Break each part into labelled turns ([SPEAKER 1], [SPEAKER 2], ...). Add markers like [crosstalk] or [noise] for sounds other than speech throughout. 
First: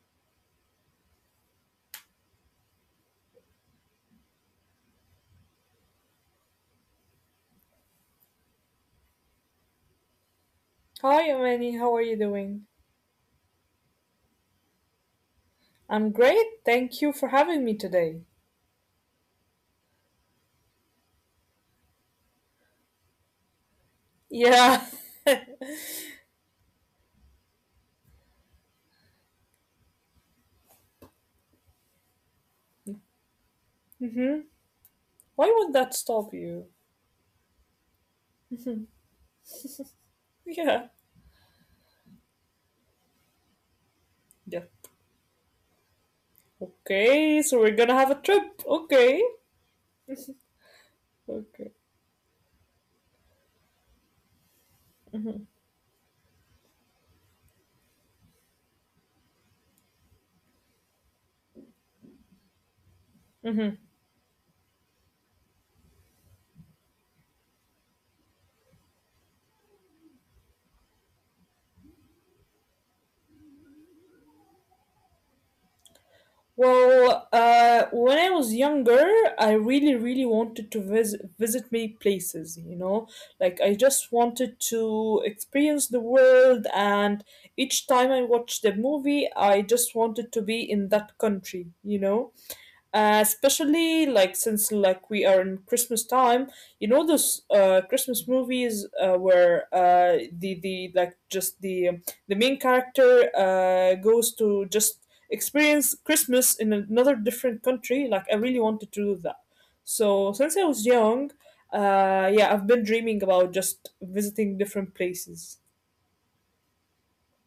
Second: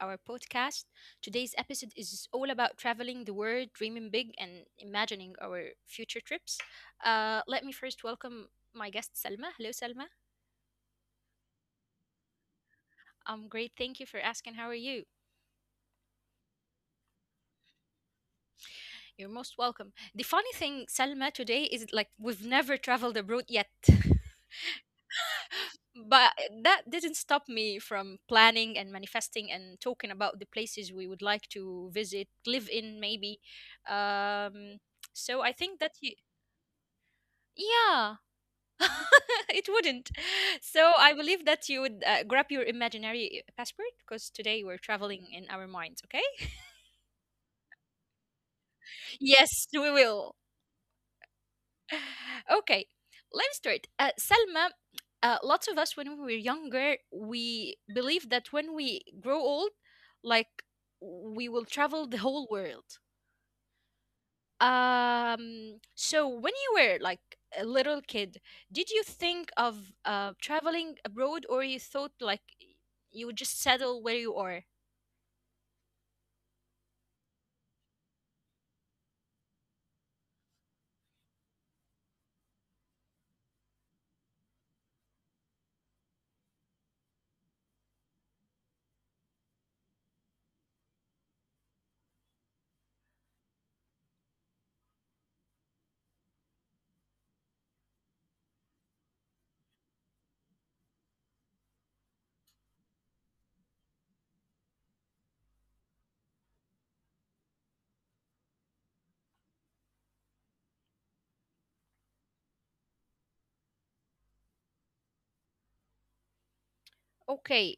[SPEAKER 1] our podcast. Today's episode is all about traveling the world, dreaming big, and imagining our future trips. Let me first welcome my guest, Selma. Hello, Selma.
[SPEAKER 2] Hi, Amani. How are you doing?
[SPEAKER 1] I'm great. Thank you for asking. How are you?
[SPEAKER 2] I'm great. Thank you for having me today.
[SPEAKER 1] You're most welcome. The funny thing, Selma, today is like we've never traveled abroad yet. [laughs]
[SPEAKER 2] Yeah. [laughs]
[SPEAKER 1] But that didn't stop me from planning and manifesting and talking about the places we would like to visit, live in maybe.
[SPEAKER 2] Mm-hmm.
[SPEAKER 1] um so I
[SPEAKER 2] Why
[SPEAKER 1] think that
[SPEAKER 2] would
[SPEAKER 1] you
[SPEAKER 2] that stop you?
[SPEAKER 1] yeah [laughs] It wouldn't.
[SPEAKER 2] [laughs]
[SPEAKER 1] So
[SPEAKER 2] Yeah.
[SPEAKER 1] I believe that you would grab your imaginary passport, because today we're
[SPEAKER 2] Yeah.
[SPEAKER 1] traveling in our minds. Okay?
[SPEAKER 2] Okay, so we're gonna have a trip. Okay.
[SPEAKER 1] Yes, we will.
[SPEAKER 2] Okay.
[SPEAKER 1] [laughs] Okay, let's start. Selma, lots of us, when we were younger, we believe that when we grow old, like, we will travel the whole world.
[SPEAKER 2] Mm-hmm.
[SPEAKER 1] So when you were like a little kid, did you think of traveling abroad, or you thought like you would just settle where you are?
[SPEAKER 2] When I was younger, I really, really wanted to visit many places. Like I just wanted to experience the world, and each time I watched the movie, I just wanted to be in that country. You know. Especially since we are in Christmas time, you know those Christmas movies where the main character goes to just experience Christmas in another different country. Like I really wanted to do that. So since I was young, yeah, I've been dreaming about just visiting different places.
[SPEAKER 1] Okay,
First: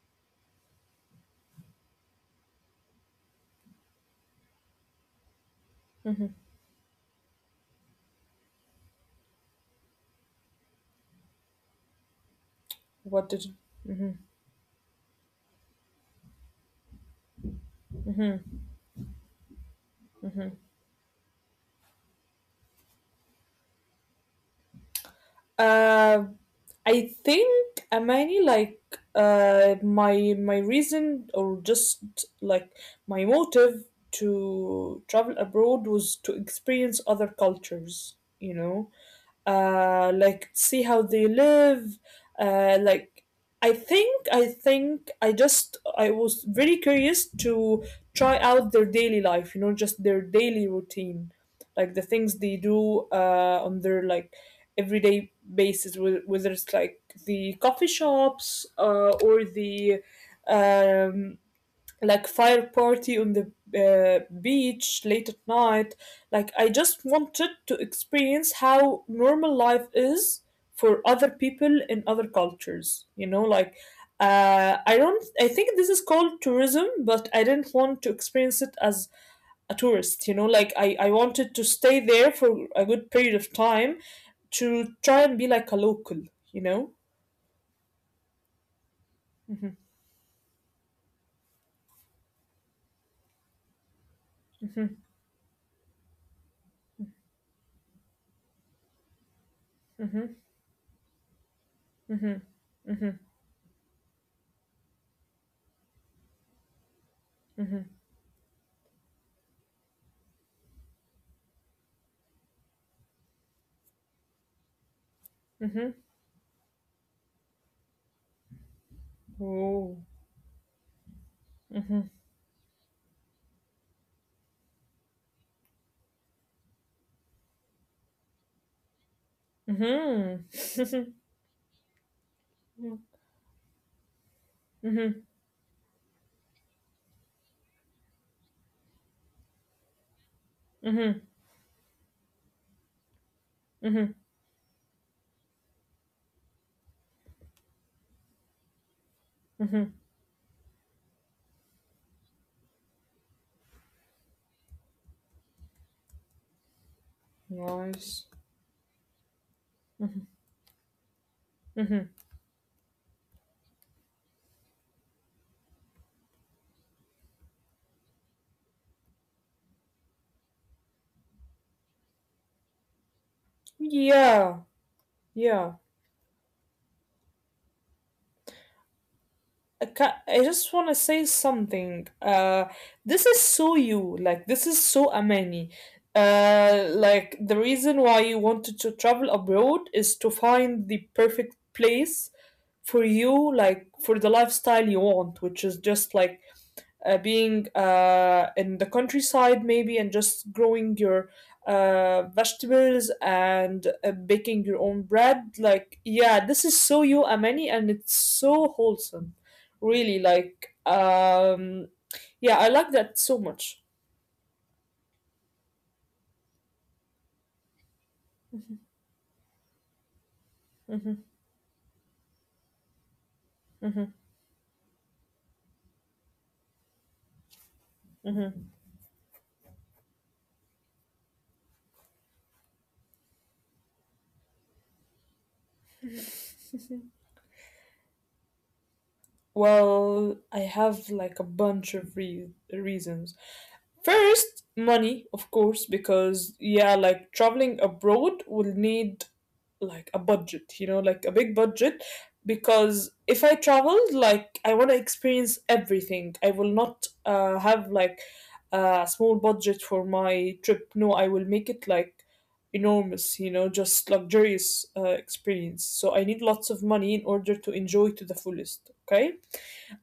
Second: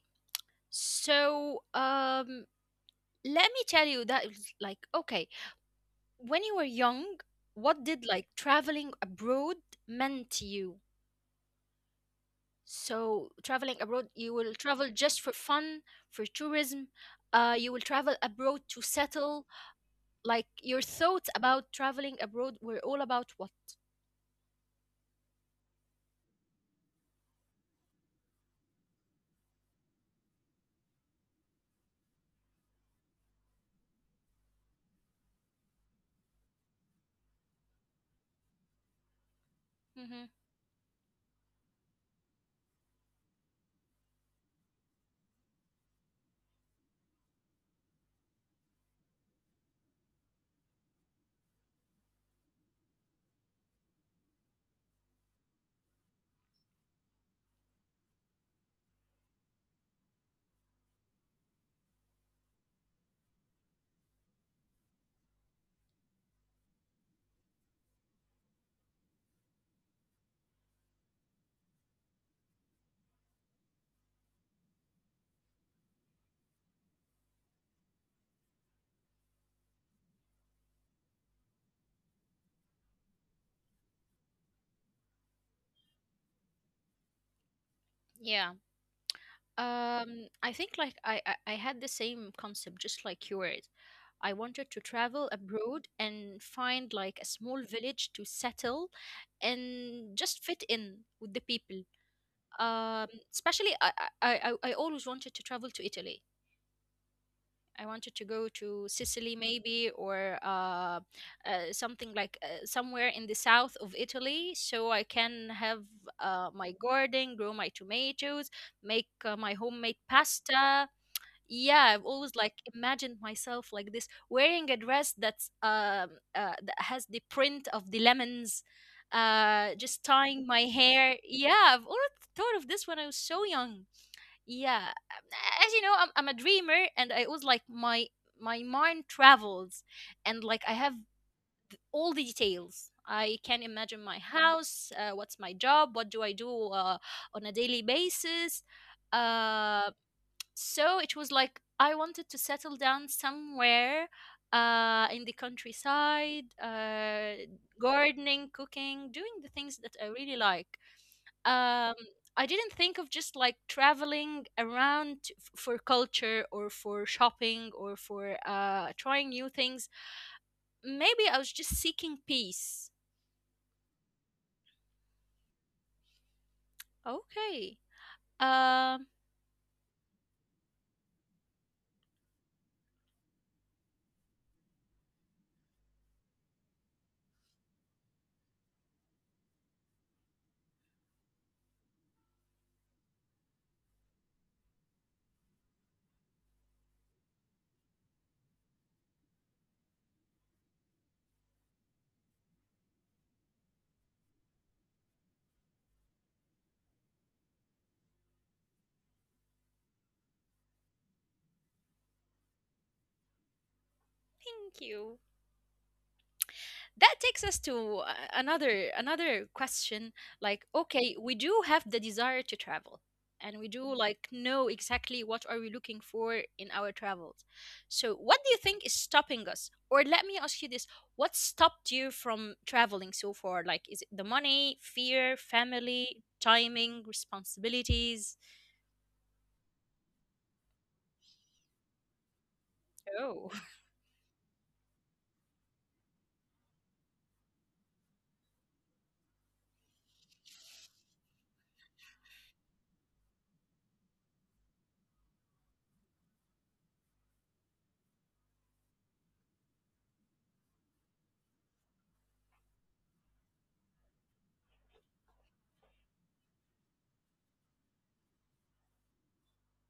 [SPEAKER 1] so let me tell you that it was like, okay, when you were young, what did like traveling abroad meant to you? So,
[SPEAKER 2] What did.
[SPEAKER 1] traveling abroad, you will travel just for fun, for tourism. You will travel abroad to settle. Like, your thoughts about traveling abroad were all about what?
[SPEAKER 2] Uh, I think, Amani, my reason or just like my motive to travel abroad was to experience other cultures, you know,
[SPEAKER 1] Hmm.
[SPEAKER 2] like see how they live. Uh, like I think I was very curious to try out their daily life. You know, just their daily routine, like the things they do on their like everyday basis, whether it's like the coffee shops or the um, like fire party on the beach late at night. Like I just wanted to experience how normal life is for other people in other cultures. You know, like I don't. I think this is called tourism, but I didn't want to experience it as a tourist. You know, like I wanted to stay there for a good period of time to try and be like a local. You know.
[SPEAKER 1] Yeah.
[SPEAKER 2] Mhm,
[SPEAKER 1] I think, like, I had the same concept, just like yours. I wanted to
[SPEAKER 2] mhm,
[SPEAKER 1] travel abroad and find like a small village to settle, and
[SPEAKER 2] mhm,
[SPEAKER 1] just fit in with the people.
[SPEAKER 2] mhm, mhm,
[SPEAKER 1] Especially I always wanted to travel to Italy.
[SPEAKER 2] mhm,
[SPEAKER 1] I wanted to go to Sicily, maybe, or something like somewhere in the south of Italy, so I can have
[SPEAKER 2] mhm.
[SPEAKER 1] my garden, grow my tomatoes, make my
[SPEAKER 2] Oh.
[SPEAKER 1] homemade pasta. Yeah, I've
[SPEAKER 2] Mm-hmm.
[SPEAKER 1] always like imagined myself like this, wearing a dress that's that has the print of the lemons, just
[SPEAKER 2] Mhm.
[SPEAKER 1] tying my
[SPEAKER 2] [laughs]
[SPEAKER 1] hair. Yeah, I've always thought of this when I was so young. Yeah,
[SPEAKER 2] Mhm.
[SPEAKER 1] as you know, I'm a dreamer, and I was like, my mind travels, and like, I have
[SPEAKER 2] Mhm.
[SPEAKER 1] all the details. I can imagine
[SPEAKER 2] Mhm.
[SPEAKER 1] my house, what's my job, what do I do on a daily basis.
[SPEAKER 2] Mhm.
[SPEAKER 1] uh, so it was like, I wanted to settle down somewhere in the countryside,
[SPEAKER 2] Nice.
[SPEAKER 1] gardening, cooking, doing the things that I really like. um
[SPEAKER 2] Mhm.
[SPEAKER 1] I didn't think of just like traveling around for culture, or for shopping, or for trying new things. Maybe I was just seeking peace.
[SPEAKER 2] Yeah. Yeah.
[SPEAKER 1] Okay. um
[SPEAKER 2] I just want to say something. This is so you. Like this is so Amani. Like the reason why you wanted to travel abroad is to find the perfect place for you, like for the lifestyle you want, which is just like being in the countryside maybe and just growing your vegetables and baking your own bread. Like, yeah, this is so you, Amani, and it's so wholesome, really. Like, yeah, I like that so much.
[SPEAKER 1] Thank you. That takes us to another question. Like,
[SPEAKER 2] Hmm.
[SPEAKER 1] okay, we do have the desire to travel, and we do
[SPEAKER 2] Hmm.
[SPEAKER 1] like know exactly what are we looking for in our travels. So what
[SPEAKER 2] Hmm.
[SPEAKER 1] do you think is stopping us? Or let me ask you this: what stopped you from traveling so far? Like, is it the money, fear, family, timing, responsibilities?
[SPEAKER 2] Well, I have like a bunch of reasons.
[SPEAKER 1] Oh.
[SPEAKER 2] First, money, of course, because yeah, like traveling abroad will need like a budget, you know, like a big budget. Because if I travel, like I want to experience everything, I will not have like a small budget for my trip. No, I will make it like enormous, you know, just luxurious experience. So I need lots of money in order to enjoy to the fullest. Okay.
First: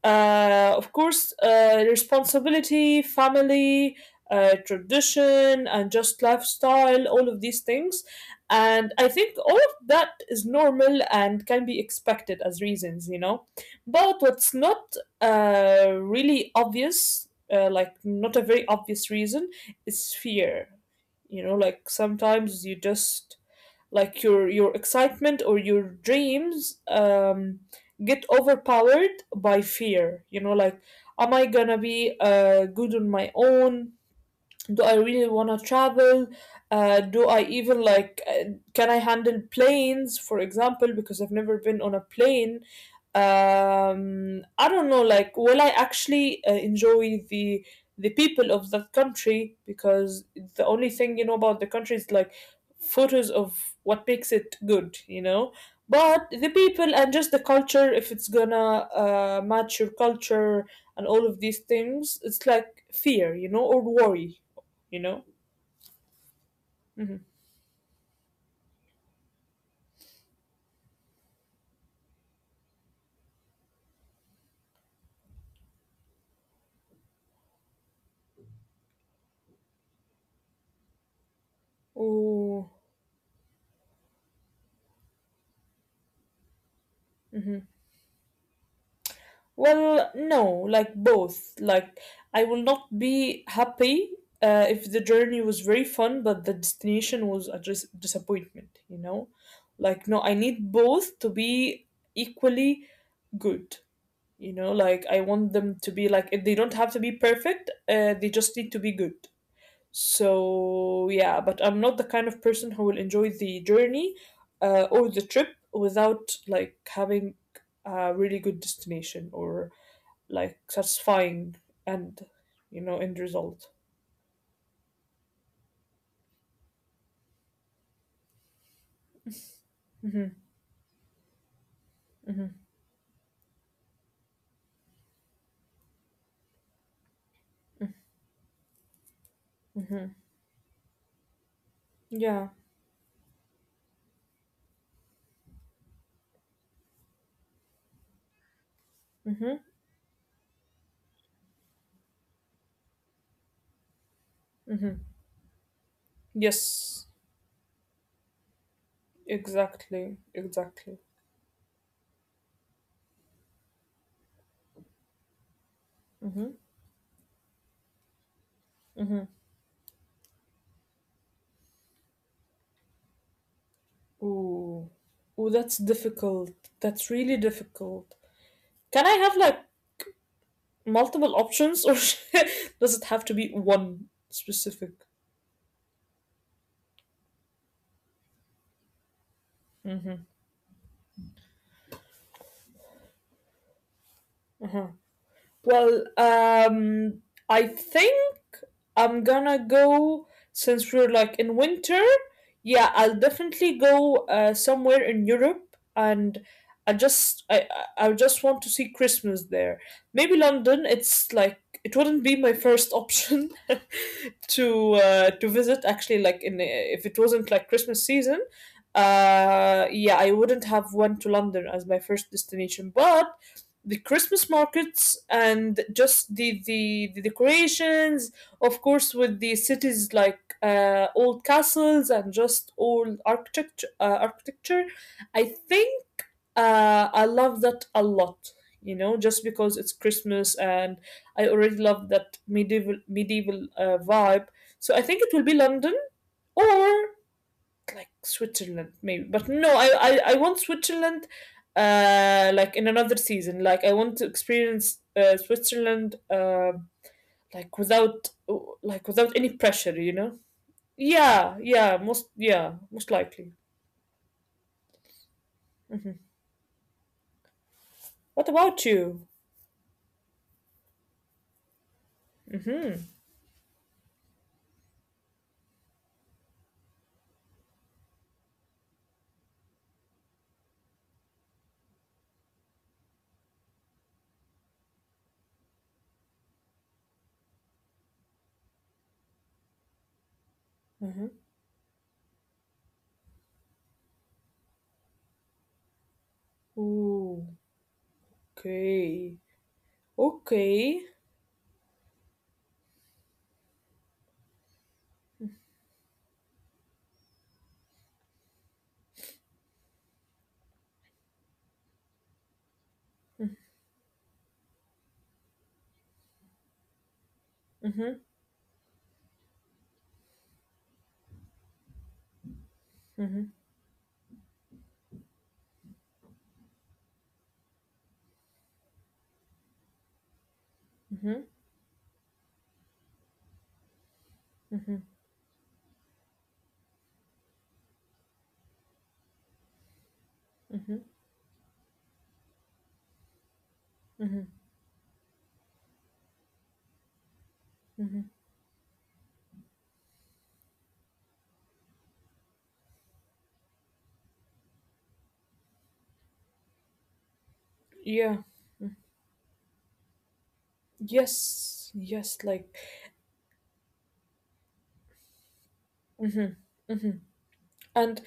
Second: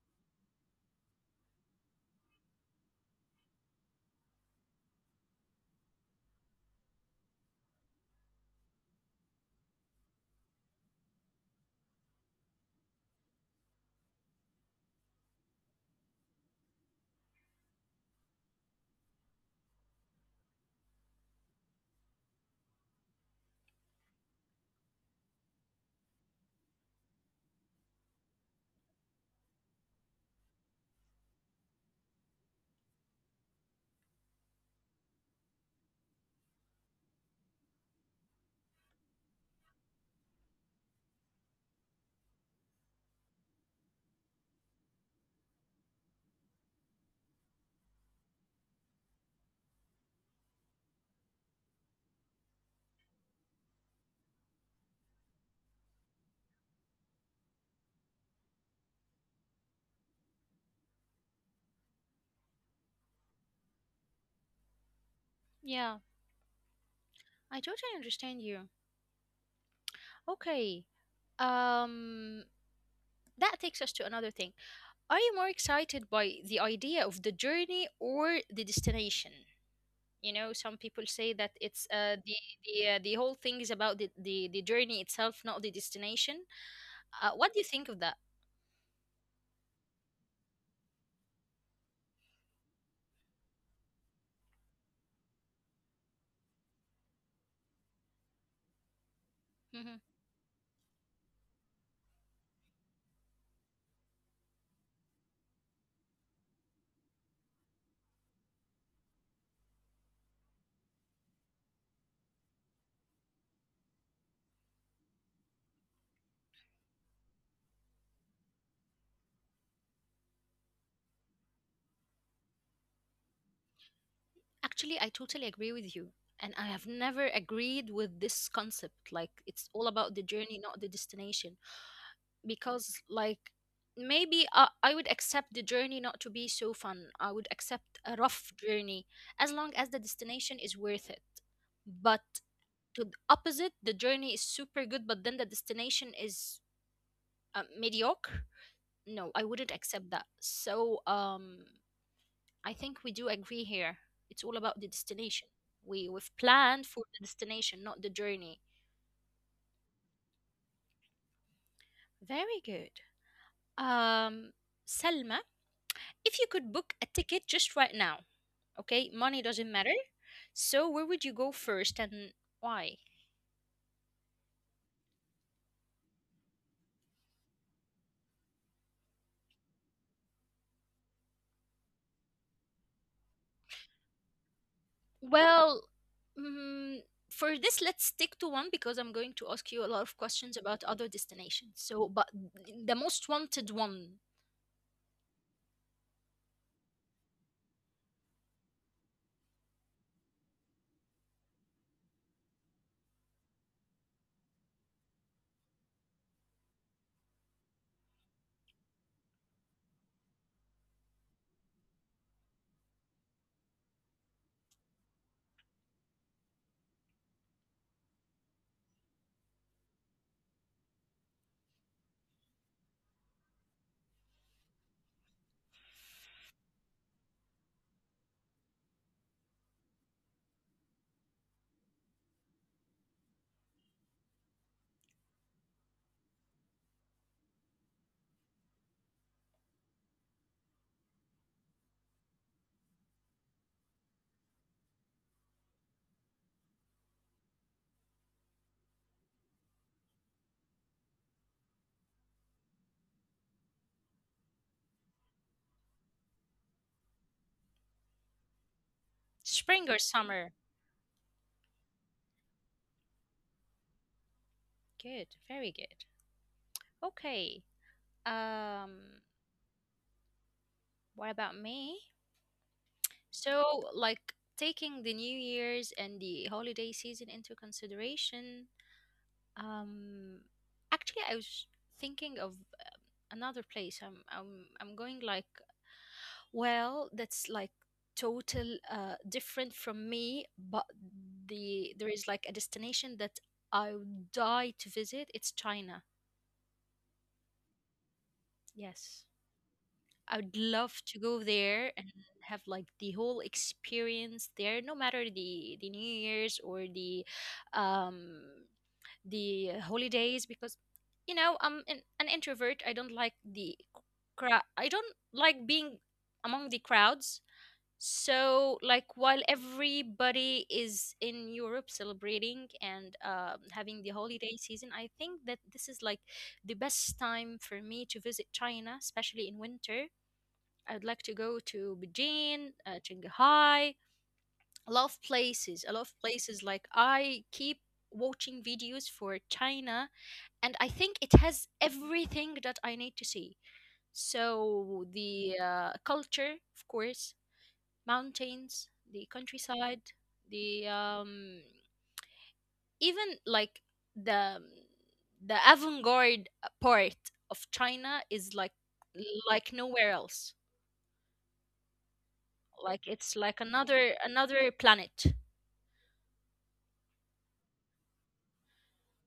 [SPEAKER 2] Of course, responsibility, family, tradition, and just lifestyle, all of these things. And I think all of that is normal and can be expected as reasons, you know. But what's not really obvious, like not a very obvious reason, is fear. You know, like sometimes you just like your excitement or your dreams get overpowered by fear, you know. Like, am I gonna be good on my own? Do I really want to travel? Uh, do I even like, can I handle planes, for example, because I've never been on a plane? Um, I don't know, like, will I actually enjoy the people of that country? Because the only thing you know about the country is like photos of what makes it good, you know. But the people and just the culture, if it's gonna match your culture and all of these things, it's like fear, you know, or worry, you know?
[SPEAKER 1] [laughs] Yeah,
[SPEAKER 2] Hmm.
[SPEAKER 1] I totally understand you. Okay. um that takes us to another thing. Are you more excited by the idea of the journey or the destination? You know, some people say that it's
[SPEAKER 2] Oh.
[SPEAKER 1] the whole thing is about the journey itself, not the destination. What
[SPEAKER 2] Hmm.
[SPEAKER 1] do you think of that?
[SPEAKER 2] Well, no, like both. Like, I will not be happy if the journey was very fun, but the destination was a disappointment, you know?
[SPEAKER 1] Hmm.
[SPEAKER 2] Like, no, I need both to be equally good. You know, like I want them to be like, if they don't have to be perfect, they just need to be good. So yeah, but I'm not the kind of person who will enjoy the journey or the trip without like having a really good destination or like satisfying and you know end result.
[SPEAKER 1] Actually, I totally agree with you, and I have never agreed with this concept. Like, it's all about the
[SPEAKER 2] Hmm.
[SPEAKER 1] journey, not the destination. Because, like, maybe I would accept the journey not to be so fun. I would accept a rough journey as long as the
[SPEAKER 2] Hmm.
[SPEAKER 1] destination is worth it. But
[SPEAKER 2] Yeah.
[SPEAKER 1] to the opposite, the journey is super good, but then the destination is mediocre. No, I wouldn't
[SPEAKER 2] Hmm.
[SPEAKER 1] accept that. So, I think we do agree here. It's all about the
[SPEAKER 2] Hmm.
[SPEAKER 1] destination. We've planned for the
[SPEAKER 2] Yes.
[SPEAKER 1] destination, not the journey.
[SPEAKER 2] Exactly. Exactly.
[SPEAKER 1] Very good. Um, Selma, if you could book
[SPEAKER 2] Hmm.
[SPEAKER 1] a ticket just right now, okay, money
[SPEAKER 2] Hmm.
[SPEAKER 1] doesn't matter. So where would you go first and why?
[SPEAKER 2] Ooh. Ooh, that's difficult. That's really difficult. Can I have like multiple options, or [laughs] does it have to be one specific?
[SPEAKER 1] Well, mm, for this, let's stick to one, because I'm going to ask you a lot of questions about
[SPEAKER 2] Mm-hmm.
[SPEAKER 1] other destinations. So, but the most wanted one.
[SPEAKER 2] Uh-huh. Well, I think I'm gonna go, since we're like in winter. Yeah, I'll definitely go somewhere in Europe, and I just I I just want to see Christmas there. Maybe London. It's like it wouldn't be my first option [laughs] to visit. Actually, like, in if it wasn't like Christmas season, yeah, I wouldn't have went to London as my first destination, but the Christmas markets and just the decorations, of course, with the cities like old castles and just old architecture. Architecture, I think, I love that a lot. You know, just because it's Christmas and I already love that medieval vibe. So I think it will be London or like Switzerland maybe, but no, I want Switzerland, like in another season. Like I want to experience Switzerland, like without like
[SPEAKER 1] Spring
[SPEAKER 2] without
[SPEAKER 1] or
[SPEAKER 2] any
[SPEAKER 1] summer?
[SPEAKER 2] pressure, you know. Yeah, yeah, most likely.
[SPEAKER 1] Good, very good.
[SPEAKER 2] Hmm.
[SPEAKER 1] Okay.
[SPEAKER 2] What
[SPEAKER 1] Um,
[SPEAKER 2] about you?
[SPEAKER 1] what about me?
[SPEAKER 2] Mm-hmm.
[SPEAKER 1] So, like, taking the New Year's and the holiday season into consideration, um, actually, I was thinking of another place. I'm going, like, well, that's like total different from me, but
[SPEAKER 2] Mm-hmm.
[SPEAKER 1] there is like a destination that I would die to visit. It's China.
[SPEAKER 2] Ooh,
[SPEAKER 1] Yes.
[SPEAKER 2] okay,
[SPEAKER 1] I would love to go
[SPEAKER 2] okay.
[SPEAKER 1] there and have like the whole experience there, no matter the New Year's or the, um the holidays, because, you know, I'm an introvert. I don't like the crowd. I don't like being among the crowds. So,
[SPEAKER 2] Mm-hmm.
[SPEAKER 1] like, while everybody is in Europe celebrating and having the
[SPEAKER 2] Mm-hmm.
[SPEAKER 1] holiday season, I think that this is like the best time for me to visit China, especially in winter. I'd like to go to
[SPEAKER 2] Mm-hmm.
[SPEAKER 1] Beijing, Shanghai, a lot of places, a lot of places. Like, I keep watching videos for China, and I think it has
[SPEAKER 2] Mm-hmm.
[SPEAKER 1] everything that I need to see. So
[SPEAKER 2] Mm-hmm.
[SPEAKER 1] the culture, of course, mountains,
[SPEAKER 2] Mm-hmm.
[SPEAKER 1] the countryside, the, even like the the avant-garde part of China is
[SPEAKER 2] Yeah.
[SPEAKER 1] like nowhere else.
[SPEAKER 2] Yes.
[SPEAKER 1] Like,
[SPEAKER 2] Yes.
[SPEAKER 1] it's like
[SPEAKER 2] Like.
[SPEAKER 1] another planet.
[SPEAKER 2] Mhm. And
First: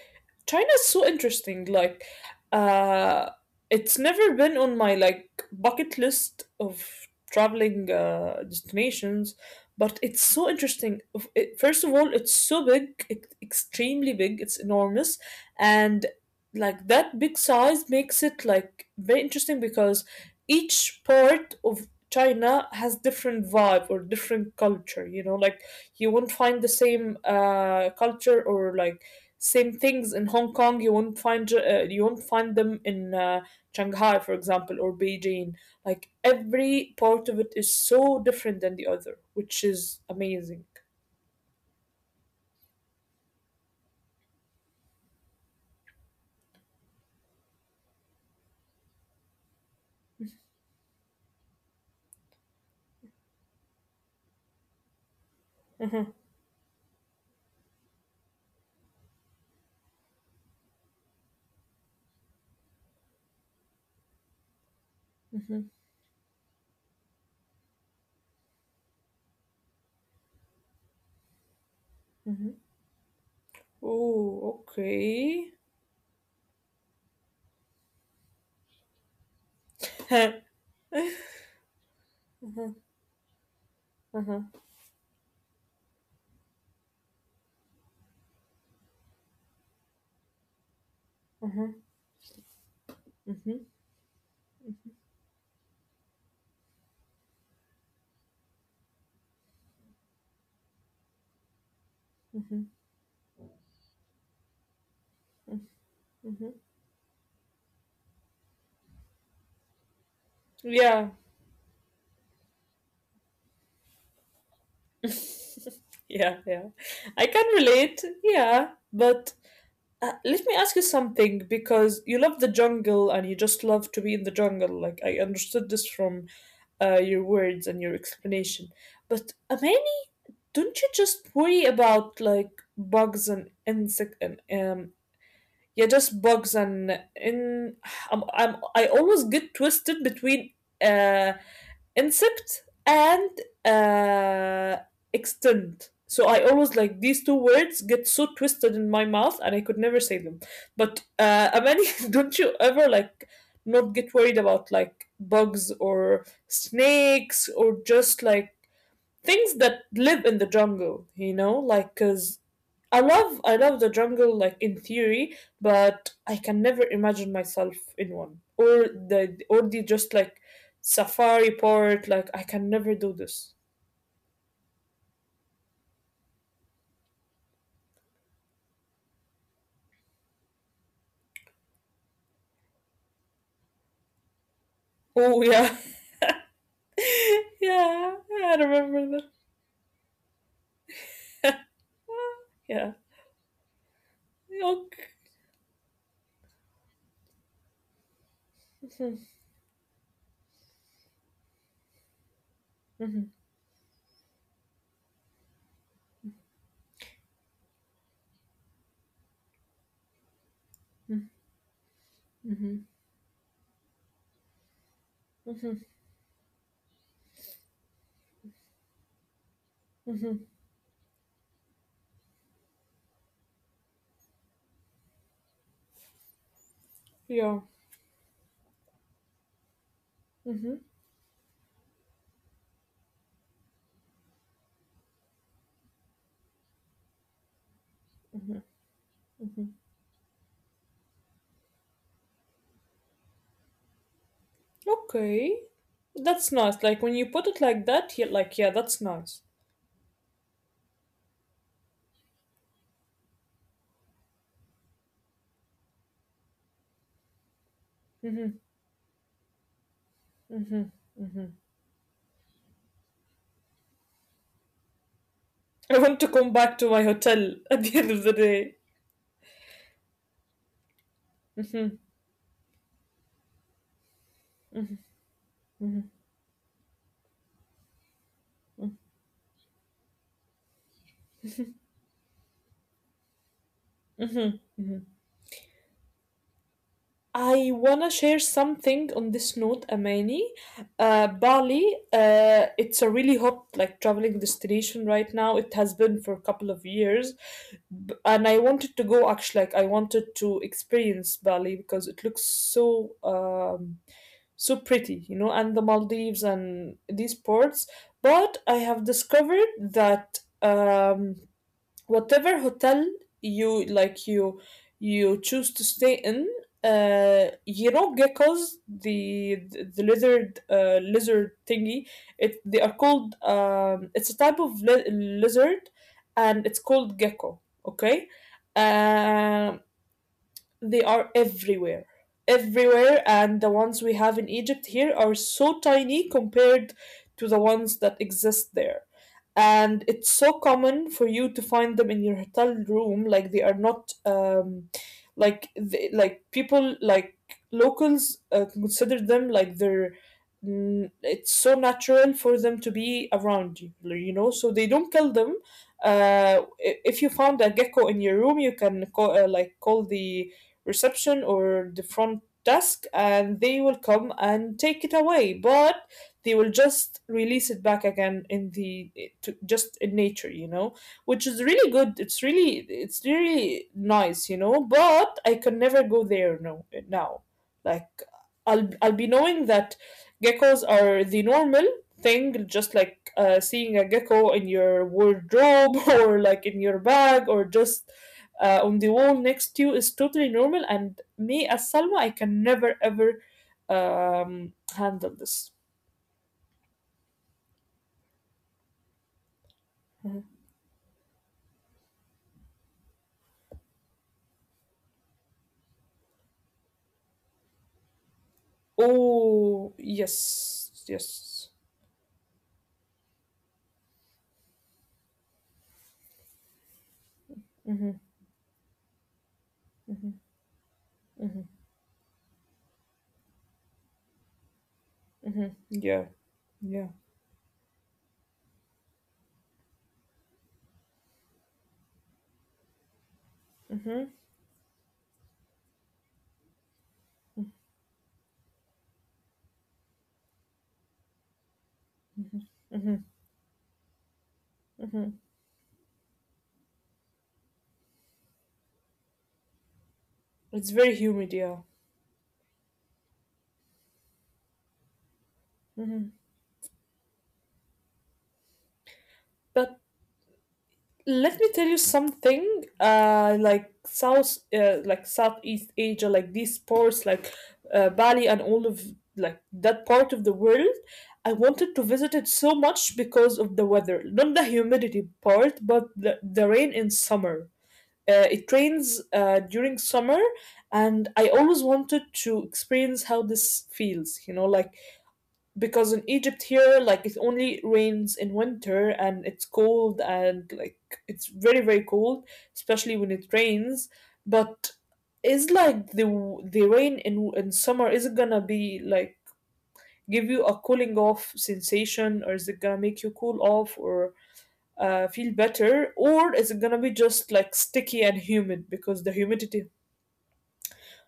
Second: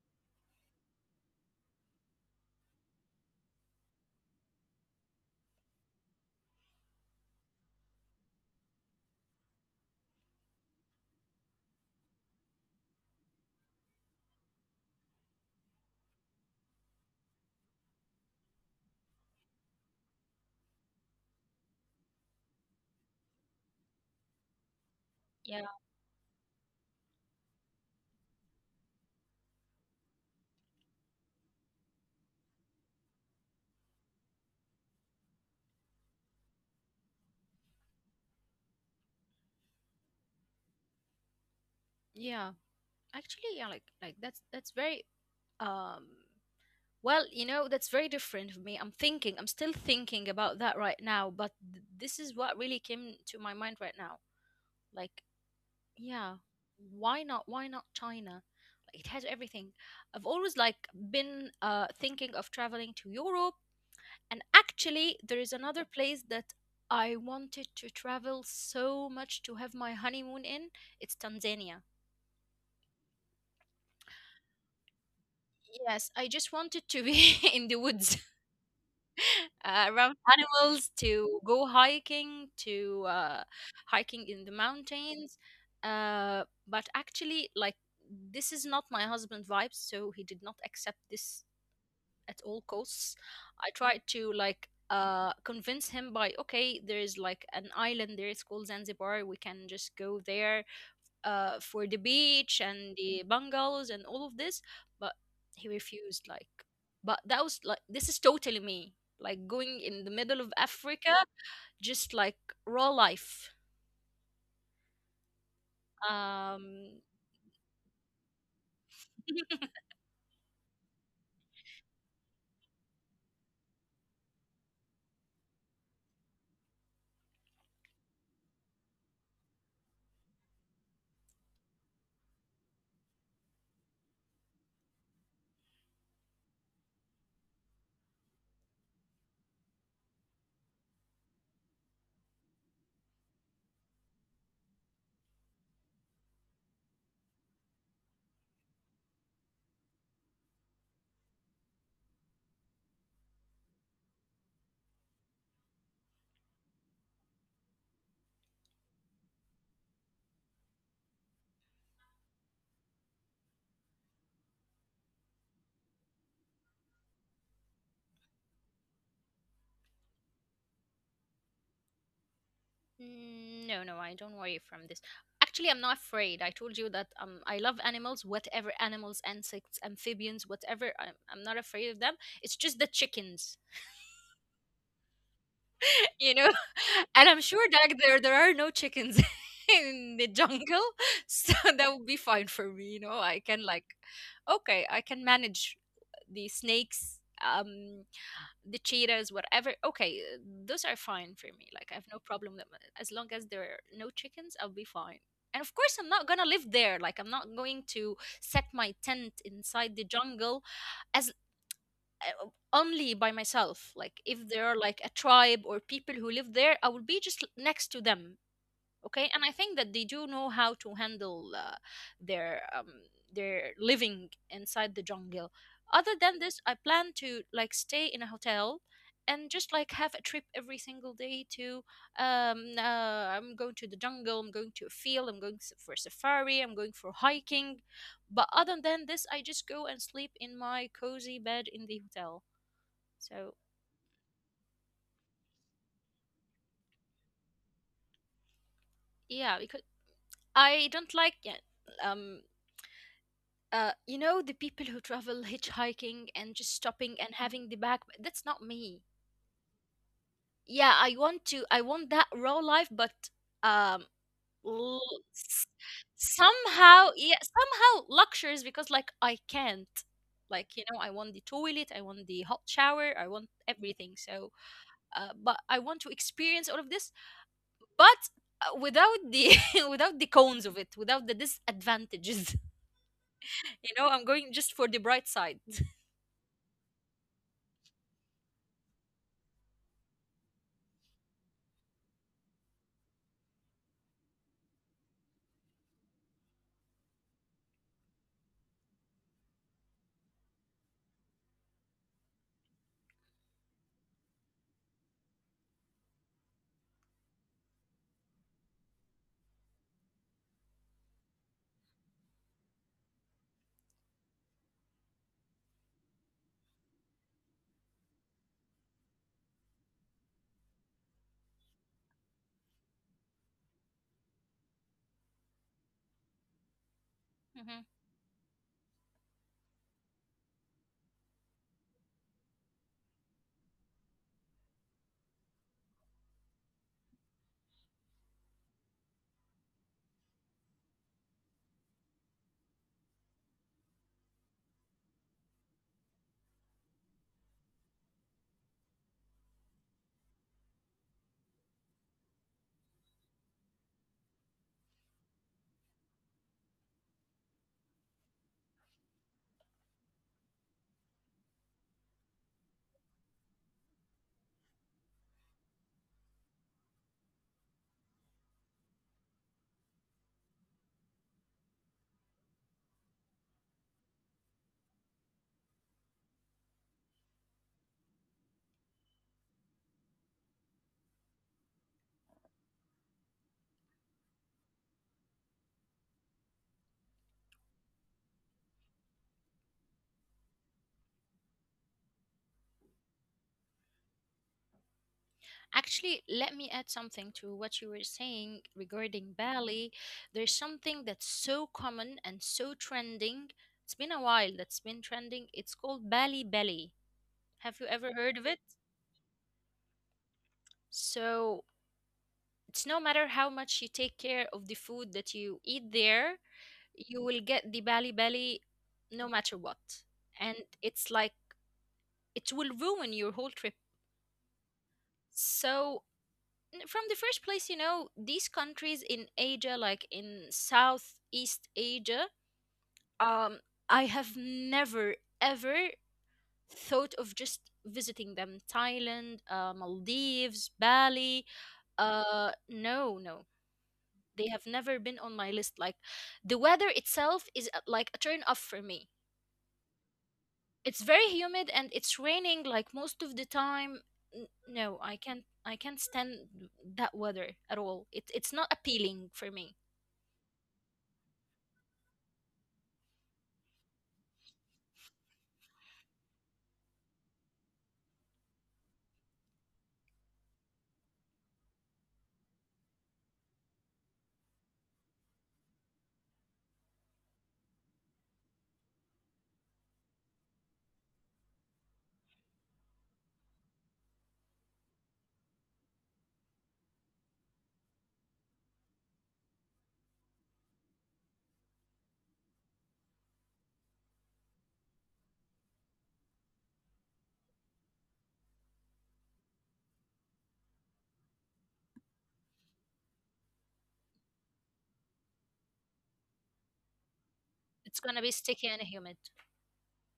[SPEAKER 2] China's so interesting. Like, uh, it's never been on my like bucket list of traveling destinations, but it's so interesting. It, first of all, it's so big, it, extremely big. It's enormous, and like that big size makes it like very interesting because each part of China has different vibe or different culture. You know,
[SPEAKER 1] Yeah,
[SPEAKER 2] like you won't find the same culture or like same things in Hong Kong. You won't find them in Shanghai, for example, or Beijing. Like every part of it is so different than the other, which is amazing.
[SPEAKER 1] yeah. Actually, yeah, like that's very, um well, you know, that's very different for me. I'm thinking, I'm still thinking about that right now, but this is what really came to my mind right now. Like, yeah,
[SPEAKER 2] Mhm,
[SPEAKER 1] why not China? Like, it has everything. I've always like been thinking of traveling to Europe, and actually there is another
[SPEAKER 2] mhm,
[SPEAKER 1] place that I wanted to travel so much to have my honeymoon in. It's Tanzania.
[SPEAKER 2] mhm. Oh, okay.
[SPEAKER 1] Yes, I just wanted to be [laughs] in the woods, [laughs] around animals,
[SPEAKER 2] [laughs]
[SPEAKER 1] to go hiking, to hiking in the
[SPEAKER 2] Uh-huh,
[SPEAKER 1] mountains. But actually, like, this is not my husband vibes, so he did not accept this at all costs. I
[SPEAKER 2] mhm,
[SPEAKER 1] tried to, like, convince him by, okay, there is like an island there, it's called Zanzibar, we can just go there for the beach and
[SPEAKER 2] mhm,
[SPEAKER 1] the bungalows and all of this, but he refused. Like,
[SPEAKER 2] mhm.
[SPEAKER 1] but that was like, this is totally me, like going in the middle of Africa,
[SPEAKER 2] Yeah.
[SPEAKER 1] just like raw life.
[SPEAKER 2] [laughs] Yeah,
[SPEAKER 1] Um,
[SPEAKER 2] yeah. I can relate. Yeah. But.
[SPEAKER 1] [laughs]
[SPEAKER 2] Let me ask you something, because you love the jungle and you just love to be in the jungle. Like, I understood this from your words and your explanation. But, Amani, don't you just worry about like bugs and insect and, yeah, just bugs and in. [sighs] I always get twisted between uh, insect and uh, extend. So I always like these two words get so twisted in my mouth and I could never say them. But, Amani, [laughs] don't you ever like not get worried about like bugs or snakes or just like things that live in the jungle, you know? Like, because I love the jungle like in theory, but I can never imagine myself in one. Or the just like safari park, like I can never do this.
[SPEAKER 1] No, no, I don't worry from this. Actually, I'm not afraid. I told you that I love animals, whatever, animals, insects, amphibians, whatever. I'm not afraid of them. It's just the chickens.
[SPEAKER 2] Oh yeah.
[SPEAKER 1] You know,
[SPEAKER 2] [laughs] Yeah,
[SPEAKER 1] [laughs] and I'm
[SPEAKER 2] I
[SPEAKER 1] sure that
[SPEAKER 2] remember
[SPEAKER 1] there are no chickens [laughs] in the
[SPEAKER 2] that.
[SPEAKER 1] jungle. So [laughs]
[SPEAKER 2] [laughs] Yeah.
[SPEAKER 1] that would be fine for me. You know, I can, like,
[SPEAKER 2] Okay.
[SPEAKER 1] okay, I can manage the snakes, um the cheetahs, whatever. Okay, those are fine for me. Like, I have no
[SPEAKER 2] Mhm,
[SPEAKER 1] problem with them. As long as there are no chickens, I'll be fine. And of course, I'm not gonna live there. Like, I'm not going to set my tent inside the jungle as,
[SPEAKER 2] mhm,
[SPEAKER 1] uh, only by myself. Like, if
[SPEAKER 2] mhm,
[SPEAKER 1] there are like a tribe or people who live there, I will be just next to them.
[SPEAKER 2] mhm.
[SPEAKER 1] Okay, and I think that they do know how to handle their, their living inside the jungle. Other than
[SPEAKER 2] Yeah.
[SPEAKER 1] this, I plan to like stay in a hotel, and
[SPEAKER 2] Mhm,
[SPEAKER 1] just like have a trip every single day to, I'm going to the jungle, I'm going to a field, I'm going for safari, I'm going for hiking. But
[SPEAKER 2] mhm.
[SPEAKER 1] other than this, I just go and sleep in my cozy bed in the hotel. So,
[SPEAKER 2] Okay. That's nice. Like when you put it like that, yeah, like yeah, that's nice.
[SPEAKER 1] yeah, because I don't like, yeah, um you know, the people who travel [laughs] hitchhiking and just stopping and
[SPEAKER 2] Hmm.
[SPEAKER 1] having the back, that's not me. Yeah, I want to, I want that raw life, but, um
[SPEAKER 2] I want to
[SPEAKER 1] l-
[SPEAKER 2] come back
[SPEAKER 1] s-
[SPEAKER 2] to my hotel [laughs] at the end of
[SPEAKER 1] somehow,
[SPEAKER 2] the
[SPEAKER 1] yeah,
[SPEAKER 2] day.
[SPEAKER 1] somehow luxuries, because like, I can't. Like,
[SPEAKER 2] Mm-hmm.
[SPEAKER 1] you know, I want the toilet, I want the hot shower, I want everything. So,
[SPEAKER 2] Mhm,
[SPEAKER 1] but I want to experience all of this, but without the [laughs] without the cons of it, without the disadvantages. You
[SPEAKER 2] mhm.
[SPEAKER 1] know, I'm going just for the bright side.
[SPEAKER 2] I wanna share something on this note, Amani. Bali, it's a really hot like traveling destination right now. It has been for a couple of years, and I wanted to go actually. Like I wanted to experience Bali because it looks so, so pretty, you know, and the Maldives and these ports. But I have discovered that. Whatever hotel you like you choose to stay in, you know, geckos, the lizard, lizard thingy, it they are called, um, it's a type of lizard, and it's called gecko, okay.
[SPEAKER 1] Hmm.
[SPEAKER 2] Um, they are everywhere. Everywhere, and the ones we have in Egypt here are so tiny compared to the ones that exist there. And it's so common for you to find them in your hotel room. Like, they are not, like people like locals consider them like they're. Mm, it's so natural for them to be around you, you know. So they don't kill them, uh, if you found a gecko in your room, you can call, like call the reception or the front desk, and they will come and take it away, but they will just release it back again just in nature, which is really good. It's really, it's really nice, you know. But I can never go there. No now like I'll be knowing that geckos are the normal thing, just like seeing a gecko in your wardrobe [laughs] or like in your bag or just on the wall next to you is totally normal. And me as Salma, I can never ever handle this.
[SPEAKER 1] Actually, let me add something to what you were saying regarding
[SPEAKER 2] Mhm.
[SPEAKER 1] Bali. There's something that's so common and so trending. It's been a while that's been trending. It's called Bali Belly. Have you ever heard of it?
[SPEAKER 2] Oh, yes, yes,
[SPEAKER 1] So, it's no matter how much you take care of the food that you eat there, you will get the Bali Belly no matter what. And it's like it will ruin your whole trip.
[SPEAKER 2] yeah, yeah.
[SPEAKER 1] So from the first place, you know, these countries in Asia, like in Southeast Asia,
[SPEAKER 2] Mm-hmm,
[SPEAKER 1] um, I have never ever thought of just visiting them. Thailand, Maldives, Bali.
[SPEAKER 2] mm-hmm,
[SPEAKER 1] No,
[SPEAKER 2] mm-hmm.
[SPEAKER 1] they have never been on my list. Like, the weather itself is like a turn off for me.
[SPEAKER 2] It's very humid, yeah.
[SPEAKER 1] It's very humid and it's raining like most of the time. No, I
[SPEAKER 2] Mm-hmm.
[SPEAKER 1] can't. I can't stand that weather at all. It's not
[SPEAKER 2] But
[SPEAKER 1] appealing for me.
[SPEAKER 2] let me tell you something, like Southeast Asia, like these ports, like Bali and all of like that part of the world. I wanted to visit it so much because of the weather, not the humidity part, but the rain in summer. It rains during summer, and I always wanted to experience how this feels, you know. Like because in Egypt here, like it only rains in winter and it's cold, and like it's very cold, especially when it rains. But is like the rain in summer, is it gonna be like give you a cooling off sensation, or is it gonna make you cool off, or feel better, or is it gonna be just like sticky and humid
[SPEAKER 1] It's
[SPEAKER 2] because
[SPEAKER 1] gonna
[SPEAKER 2] the
[SPEAKER 1] be sticky
[SPEAKER 2] humidity.
[SPEAKER 1] and humid.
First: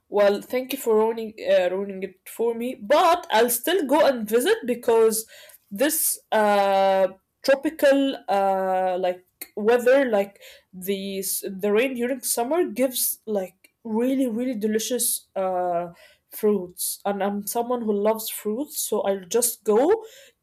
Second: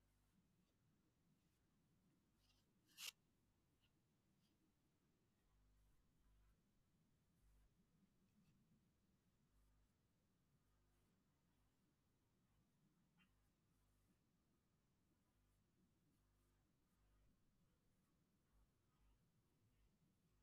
[SPEAKER 2] Well, thank you for ruining it for me, but I'll still go and visit because this tropical like weather, like the rain during summer gives like really delicious fruits, and I'm someone who loves fruits, so I'll just go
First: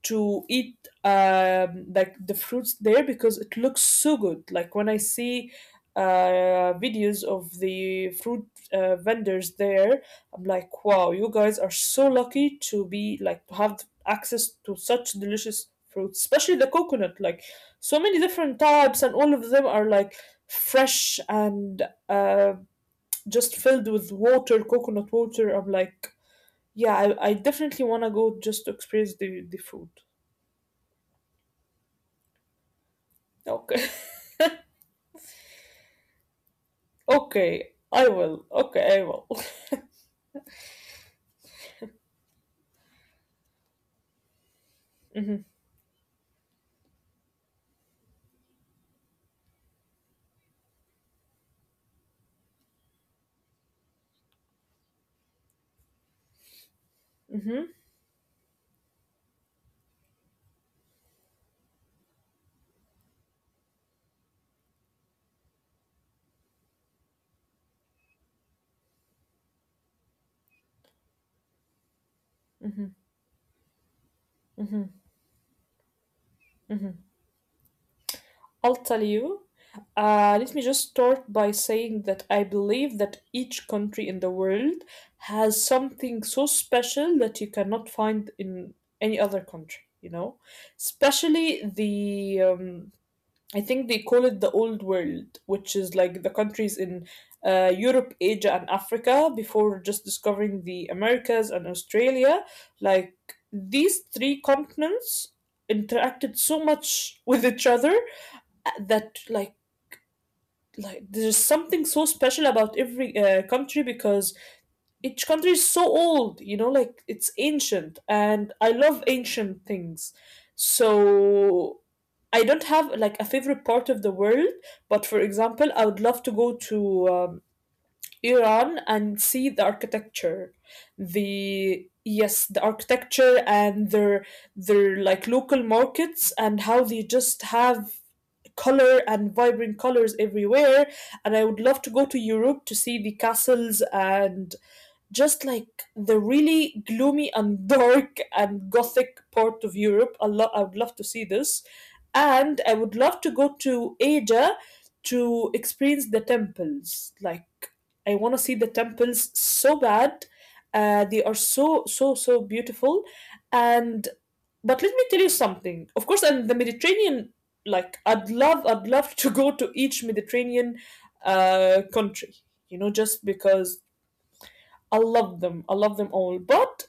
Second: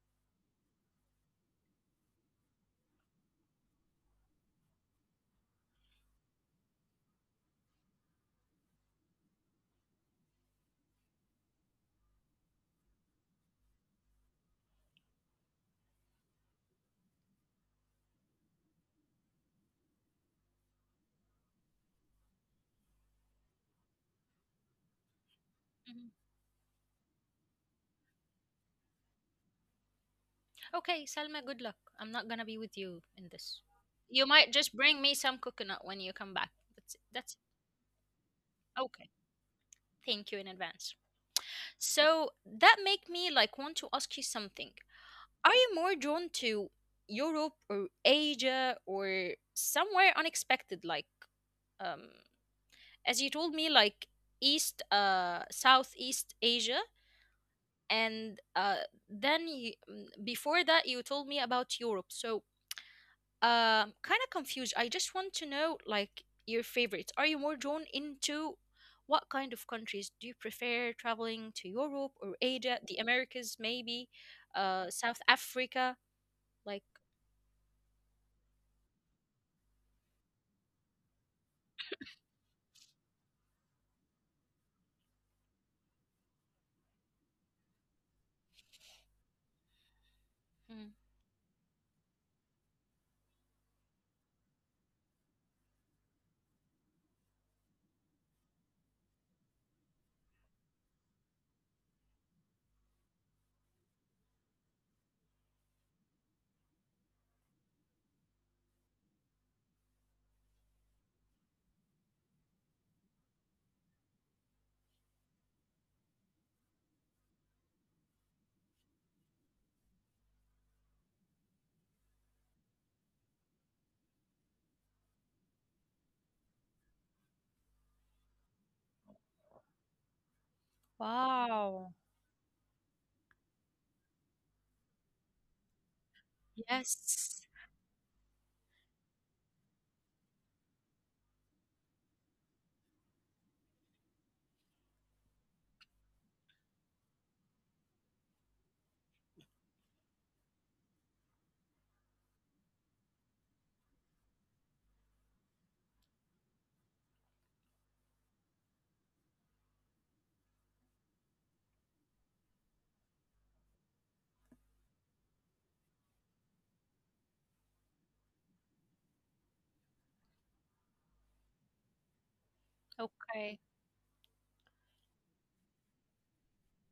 [SPEAKER 2] to eat like the fruits there because it looks so good. Like when I see videos of the fruit vendors there, I'm like, wow, you guys are so lucky to be like to have access to such delicious fruits, especially the coconut. Like so many different types, and all of them are like fresh and uh, just filled with water, coconut water. I'm
[SPEAKER 1] Mhm.
[SPEAKER 2] like, yeah, I definitely want to go just to experience the food.
[SPEAKER 1] Okay, Salma, good luck. I'm not gonna be with you in this.
[SPEAKER 2] Okay.
[SPEAKER 1] You might just bring me some coconut when you come back. That's
[SPEAKER 2] [laughs]
[SPEAKER 1] that's
[SPEAKER 2] Okay, I will, okay, I
[SPEAKER 1] okay.
[SPEAKER 2] will. [laughs]
[SPEAKER 1] Thank you in advance. So that make me like want to ask you something.
[SPEAKER 2] Mhm,
[SPEAKER 1] Are you more drawn to Europe or Asia or somewhere unexpected? Like um, as you told me, like East, Southeast Asia, and then before that you told me about Europe. So kind of confused. I just want to know like your favorites. Are you more drawn into what kind of countries do you prefer traveling to? Europe or Asia,
[SPEAKER 2] mhm,
[SPEAKER 1] the Americas maybe,
[SPEAKER 2] mhm,
[SPEAKER 1] South Africa? Like,
[SPEAKER 2] mhm. I'll tell you. Let me just start by saying that I believe that each country in the world has something so special that you cannot find in any other country, you know?
[SPEAKER 1] mm,
[SPEAKER 2] Especially I think they call it the old world, which is like the countries in Europe, Asia, and Africa before just discovering the Americas and Australia. Like these three continents interacted so much [laughs] with each other that like there's something so special about every country because each country is so old, you know, like it's ancient, and I love ancient things. So I don't have like a favorite part of the world, but for example, I would love to go to Iran and see the architecture. The,
[SPEAKER 1] wow,
[SPEAKER 2] yes, the architecture and their like local markets, and how they
[SPEAKER 1] yes,
[SPEAKER 2] just have color and vibrant colors everywhere. And I would love to go to Europe to see the castles and just like the really gloomy and [laughs] dark and gothic part of Europe. I would love to see this. And I would love to go to Asia to experience the temples. Like, I want to see the temples so bad. They are so, so, so beautiful. And, but let me tell you something. Of course, and the Mediterranean, like, I'd love to go to each Mediterranean country, you know, just
[SPEAKER 1] okay.
[SPEAKER 2] because I love them. I love them all. But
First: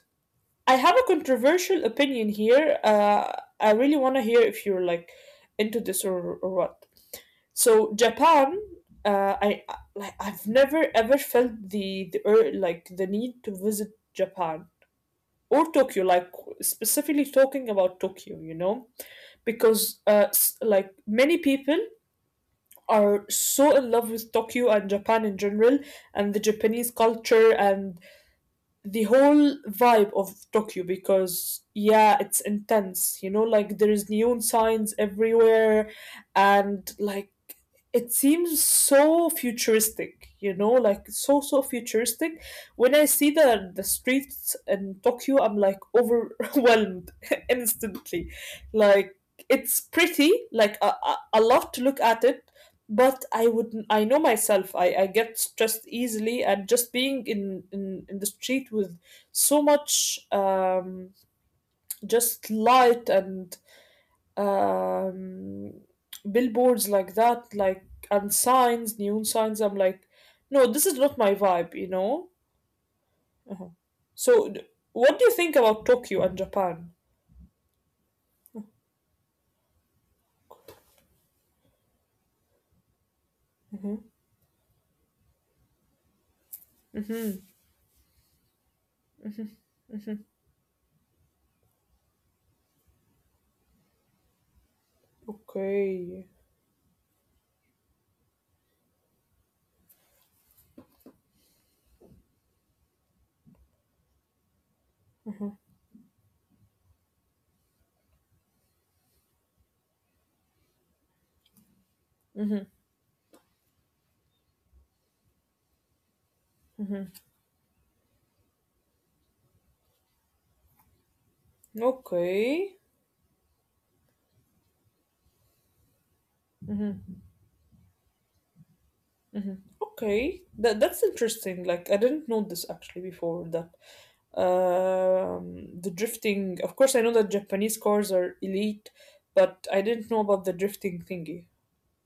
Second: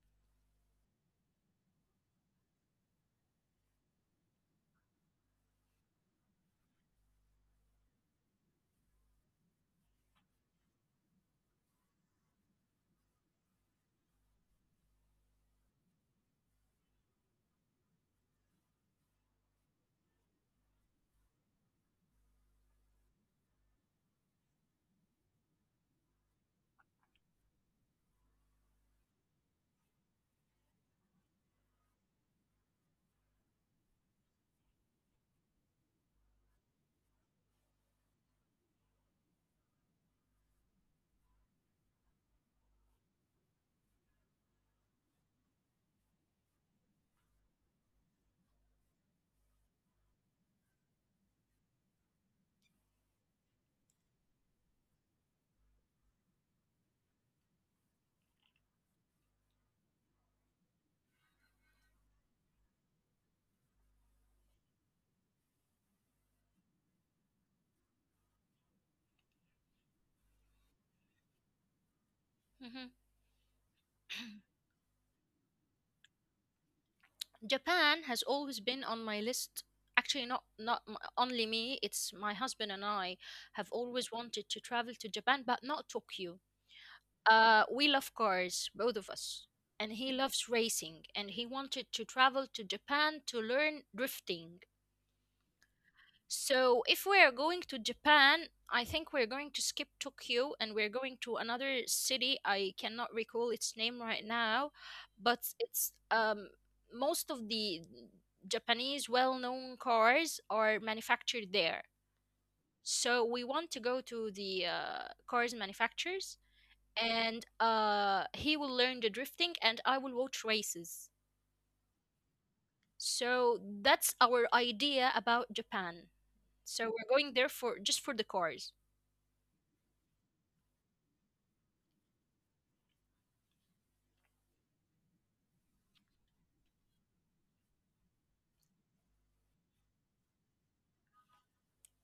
[SPEAKER 2] I have a controversial opinion here. I really want to hear if you're like into this, or what. So Japan, like I've never ever felt like the need to visit Japan or Tokyo. Like specifically talking about Tokyo, you know, because like many people are so in love with Tokyo and Japan in general, and the Japanese culture and the whole vibe of Tokyo. Because yeah, it's intense. You know, like there is neon signs everywhere, and like it seems so futuristic, you know, like so futuristic. When I see the streets in Tokyo, I'm like overwhelmed [laughs] instantly. Like it's pretty, like I love to look at it. But I would, I know myself, I get stressed easily, and just being in the street with so much just light and um, billboards like that, like, and signs, neon signs. I'm like, no, this is not my vibe, you know.
[SPEAKER 1] Hmm.
[SPEAKER 2] Uh-huh. So, d- what do you think about Tokyo and Japan?
[SPEAKER 1] Japan has always been on my list. Actually, not not m- only me. It's my husband and I have always wanted to travel to Japan, but not Tokyo. We love cars, both of us. And he loves racing, and he wanted to travel to Japan to learn drifting.
[SPEAKER 2] Okay.
[SPEAKER 1] So, if we are going to Japan, I think we're going to skip Tokyo and we're going to another city. I cannot recall its name right now, but it's most of the Japanese well known cars are manufactured there.
[SPEAKER 2] Mm-hmm,
[SPEAKER 1] So, we want to go to the cars manufacturers
[SPEAKER 2] mm-hmm.
[SPEAKER 1] and he will learn the drifting, and I will watch races.
[SPEAKER 2] Okay.
[SPEAKER 1] So that's our idea about Japan. So we're
[SPEAKER 2] Mm-hmm,
[SPEAKER 1] going there for just for the cars.
[SPEAKER 2] mm-hmm. Okay. That that's interesting. Like I didn't know this actually before that. The drifting. Of course, I know that Japanese cars are elite, but I didn't know about the drifting thingy.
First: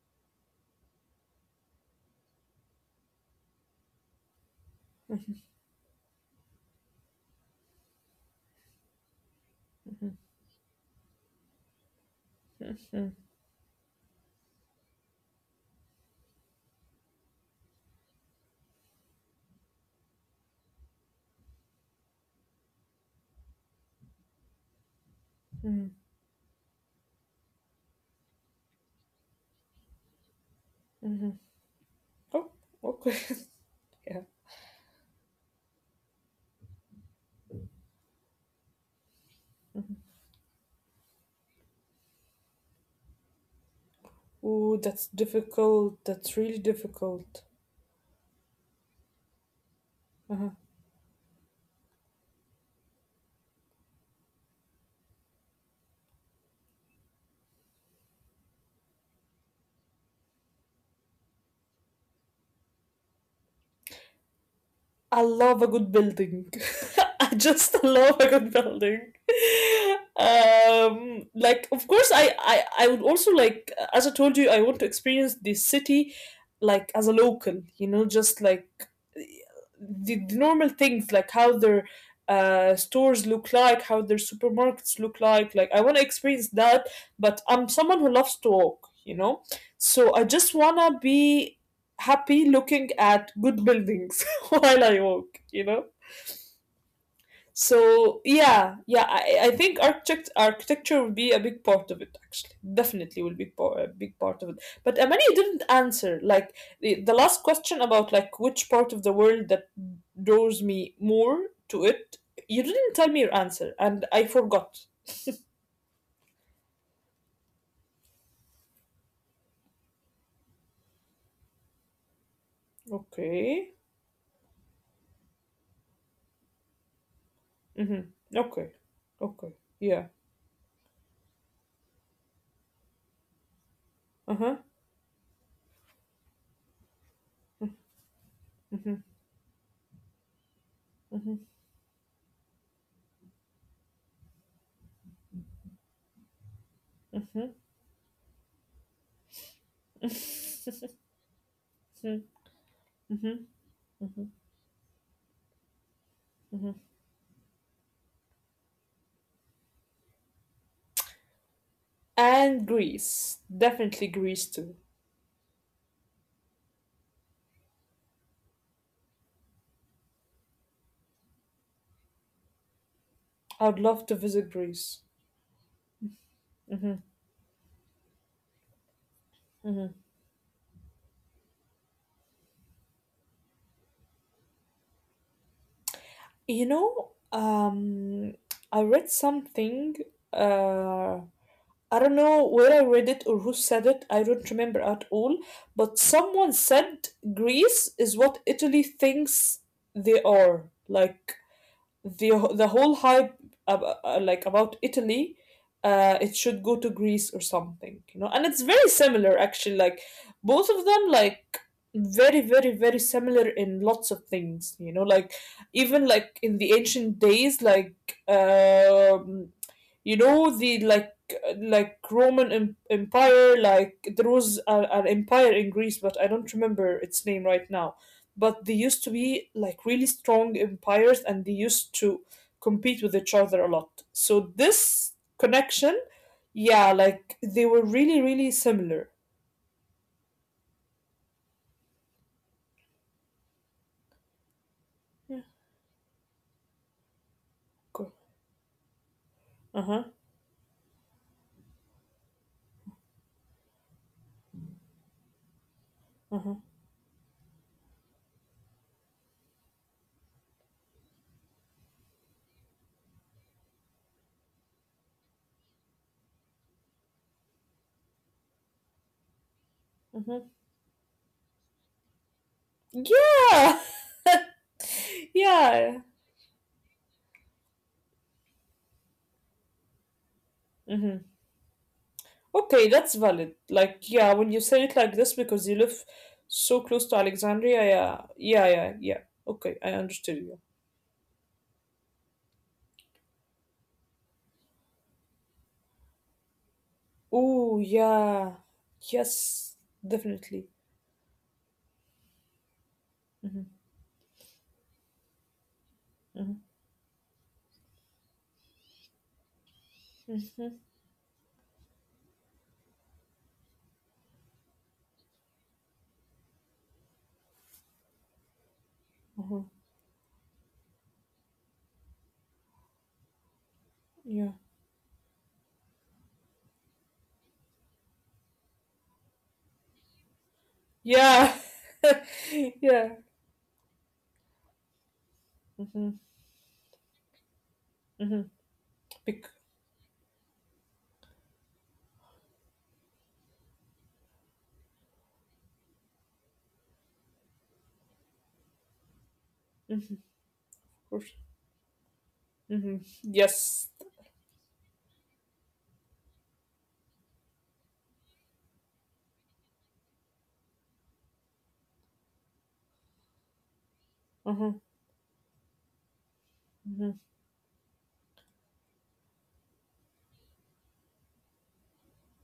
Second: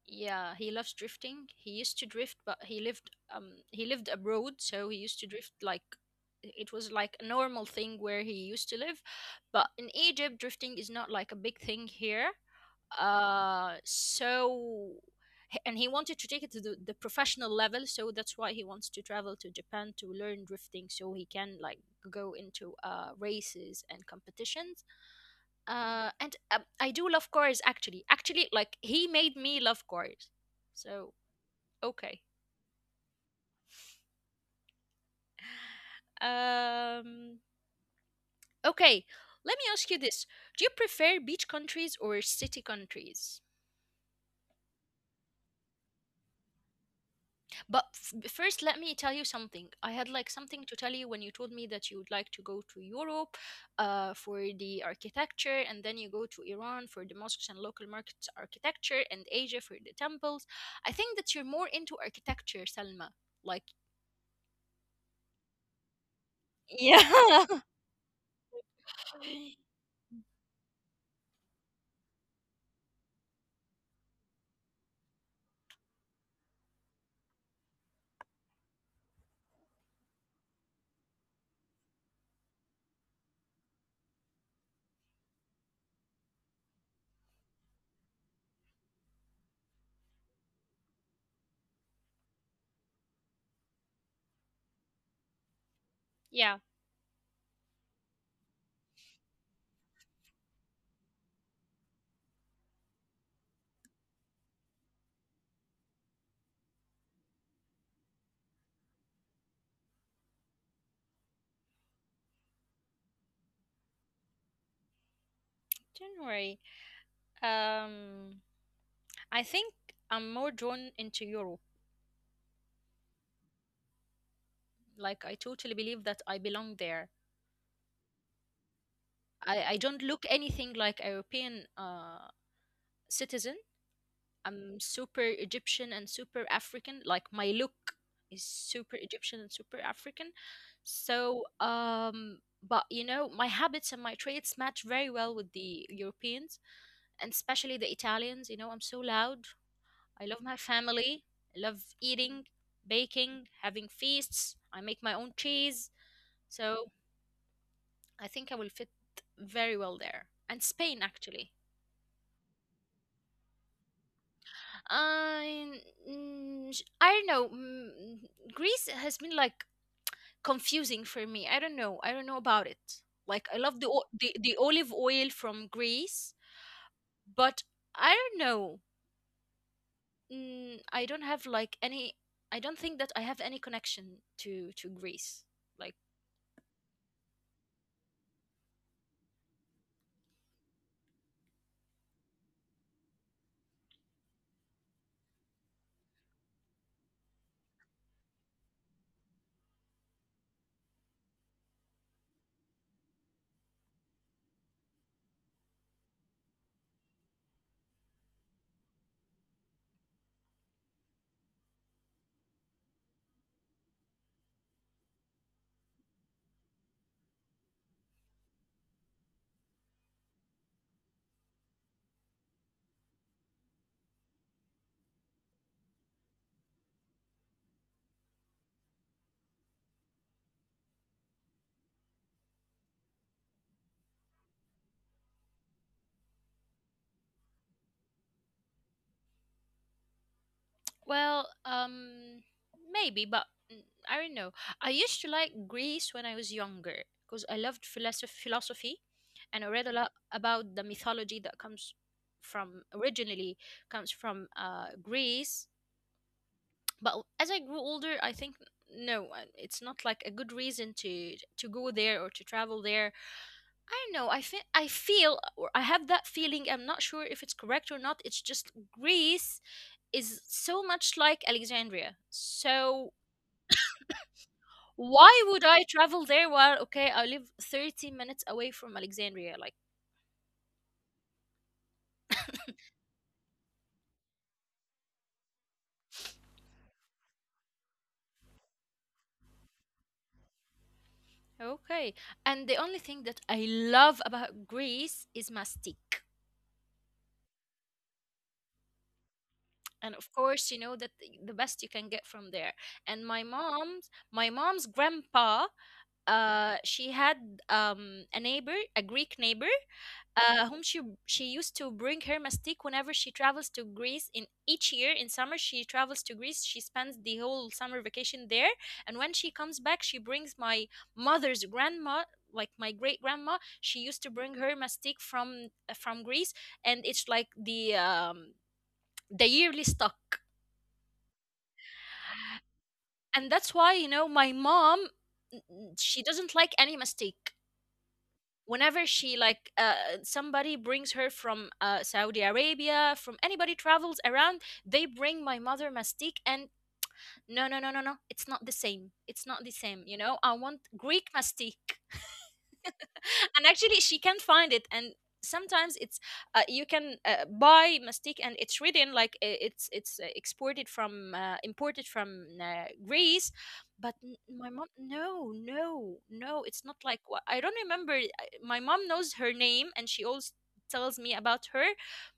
[SPEAKER 1] Yeah, he loves drifting. He used to drift, but he lived abroad, so he used to drift like it was like a normal thing where he used to live. But in Egypt, drifting is not like a big thing here.
[SPEAKER 2] Mm-hmm,
[SPEAKER 1] So and he wanted to take it to the professional level, so that's why he wants to travel to Japan to learn drifting so he can like go into uh, races and competitions.
[SPEAKER 2] mm-hmm.
[SPEAKER 1] And I do love cars, actually, like he made me love cars, so okay.
[SPEAKER 2] Oh, okay. [laughs] Yeah.
[SPEAKER 1] Um, okay, let me ask you this. Do you prefer beach countries or city countries?
[SPEAKER 2] Oh, that's difficult. That's really difficult.
[SPEAKER 1] But first, let me tell you something. I had like
[SPEAKER 2] Uh-huh.
[SPEAKER 1] something to tell you when you told me that you would like to go to Europe for the architecture, and then you go to Iran for the mosques and local markets architecture, and Asia for the temples. I think that you're more into architecture, Salma. Like,
[SPEAKER 2] I love a good building. [laughs] I
[SPEAKER 1] yeah. [laughs]
[SPEAKER 2] just [laughs] love a good building. Like of course, I would also like, as I told you, I want to experience the city like as a local, you know, just like the, the normal things, like how their stores look like, how their supermarkets look like. Like I want to experience that, but I'm someone who loves to walk, you know. So I just wanna be happy looking at good buildings [laughs] while I walk, you know.
[SPEAKER 1] Yeah,
[SPEAKER 2] So yeah, yeah, I think architecture will be a big part of it. Actually, definitely will be a big part of it. But Amani didn't answer like the last question about like which part of the world that draws me more to it. You didn't tell me your answer, and I forgot.
[SPEAKER 1] don't worry. Um, I think I'm more drawn into Europe.
[SPEAKER 2] Okay.
[SPEAKER 1] Like I totally believe that I belong there.
[SPEAKER 2] Mm-hmm. Okay. Okay.
[SPEAKER 1] I don't
[SPEAKER 2] Yeah.
[SPEAKER 1] look anything like a European citizen.
[SPEAKER 2] Uh huh.
[SPEAKER 1] I'm super Egyptian and super African. Like my look is
[SPEAKER 2] Mm-hmm.
[SPEAKER 1] super Egyptian and super African.
[SPEAKER 2] Mm-hmm.
[SPEAKER 1] So, but you know, my habits and my traits match very well with the Europeans, and
[SPEAKER 2] Mm-hmm.
[SPEAKER 1] especially the Italians. You know, I'm so loud. I love my
[SPEAKER 2] [laughs]
[SPEAKER 1] family. I love
[SPEAKER 2] Mm-hmm.
[SPEAKER 1] eating, baking, having
[SPEAKER 2] Mm-hmm.
[SPEAKER 1] feasts. I make my own cheese. So I think I will fit very well there. And Spain, actually.
[SPEAKER 2] And Greece, definitely Greece too.
[SPEAKER 1] I, mm, I don't know. Mm, Greece has been like confusing for me. I don't know. I don't know about it. Like I
[SPEAKER 2] I
[SPEAKER 1] love
[SPEAKER 2] would
[SPEAKER 1] the
[SPEAKER 2] love to visit
[SPEAKER 1] the olive
[SPEAKER 2] Greece.
[SPEAKER 1] oil from Greece,
[SPEAKER 2] Hmm.
[SPEAKER 1] but I don't know.
[SPEAKER 2] Hmm.
[SPEAKER 1] Mm, I don't have like any. I don't think that I have any connection to Greece. Like,
[SPEAKER 2] You know, I read something. Uh, I don't know where I read it or who said it. I don't remember at all. But someone said Greece is what Italy thinks they are. Like the the whole hype like about Italy, it should go to Greece or something, you know. And it's very similar actually. Like both of them, like very similar in lots of things, you know. Like even like in the ancient days, like um, you know the Roman empire, like there was an empire in Greece, but I don't remember its name right now. But they used to be like really strong empires, and they used to compete with each other a lot. So this connection, yeah, like they were really, really similar.
[SPEAKER 1] well, maybe, but mm, I don't know. I used to
[SPEAKER 2] Yeah.
[SPEAKER 1] like Greece when I was younger because I loved
[SPEAKER 2] Cool.
[SPEAKER 1] philosophy, and I read a
[SPEAKER 2] Uh-huh.
[SPEAKER 1] lot about the mythology that from originally comes from Greece.
[SPEAKER 2] Uh-huh.
[SPEAKER 1] But as I grew older, I think no, it's not like a good reason to go there or to travel there. I don't know. I feel or I have that feeling. I'm not sure if it's correct or not. It's just Greece
[SPEAKER 2] Uh-huh.
[SPEAKER 1] is so much like Alexandria. So
[SPEAKER 2] Yeah. [laughs]
[SPEAKER 1] why would I
[SPEAKER 2] Yeah.
[SPEAKER 1] travel there while okay, I live 30 minutes away from Alexandria like
[SPEAKER 2] Mm-hmm. Okay, that's valid. Like, yeah, when you say it like this, because you live so close to Alexandria, yeah. Yeah, yeah, yeah. Okay, I understood you.
[SPEAKER 1] okay. And the only thing that I love about Greece is mastic.
[SPEAKER 2] Oh, yeah. Yes,
[SPEAKER 1] And of
[SPEAKER 2] definitely.
[SPEAKER 1] course, you know that the best you can get from there. And
[SPEAKER 2] Mm-hmm.
[SPEAKER 1] my mom's grandpa,
[SPEAKER 2] Mm-hmm.
[SPEAKER 1] she had a neighbor, a Greek neighbor,
[SPEAKER 2] Mm-hmm.
[SPEAKER 1] whom she used to bring her mastic whenever she travels to Greece. In each year, in summer, she travels to Greece. She spends the whole summer vacation there, and when she
[SPEAKER 2] Hmm.
[SPEAKER 1] comes back, she brings my mother's grandma, like my great grandma. She used to
[SPEAKER 2] Yeah.
[SPEAKER 1] bring her mastic from Greece, and it's like the yearly stock,
[SPEAKER 2] Yeah. [laughs] Yeah.
[SPEAKER 1] and that's why you know my mom. n-
[SPEAKER 2] Mm-hmm.
[SPEAKER 1] She doesn't like any mastic.
[SPEAKER 2] Mm-hmm.
[SPEAKER 1] Whenever she
[SPEAKER 2] Bec-
[SPEAKER 1] like somebody brings her from Saudi Arabia, from anybody travels around, they bring my mother mastic, and no, no, no, no, no, it's not the same. It's not the same.
[SPEAKER 2] mm-hmm.
[SPEAKER 1] You know, I want
[SPEAKER 2] Of
[SPEAKER 1] Greek
[SPEAKER 2] course.
[SPEAKER 1] mastic.
[SPEAKER 2] Mm-hmm.
[SPEAKER 1] [laughs] And
[SPEAKER 2] Yes.
[SPEAKER 1] actually she can't find it, and sometimes it's you can buy mistake and it's written like it's exported from imported from Greece, but my
[SPEAKER 2] Uh-huh.
[SPEAKER 1] mom no, no, no, it's not
[SPEAKER 2] Mm-hmm.
[SPEAKER 1] like what I don't remember. My mom knows her name, and she always tells me about her,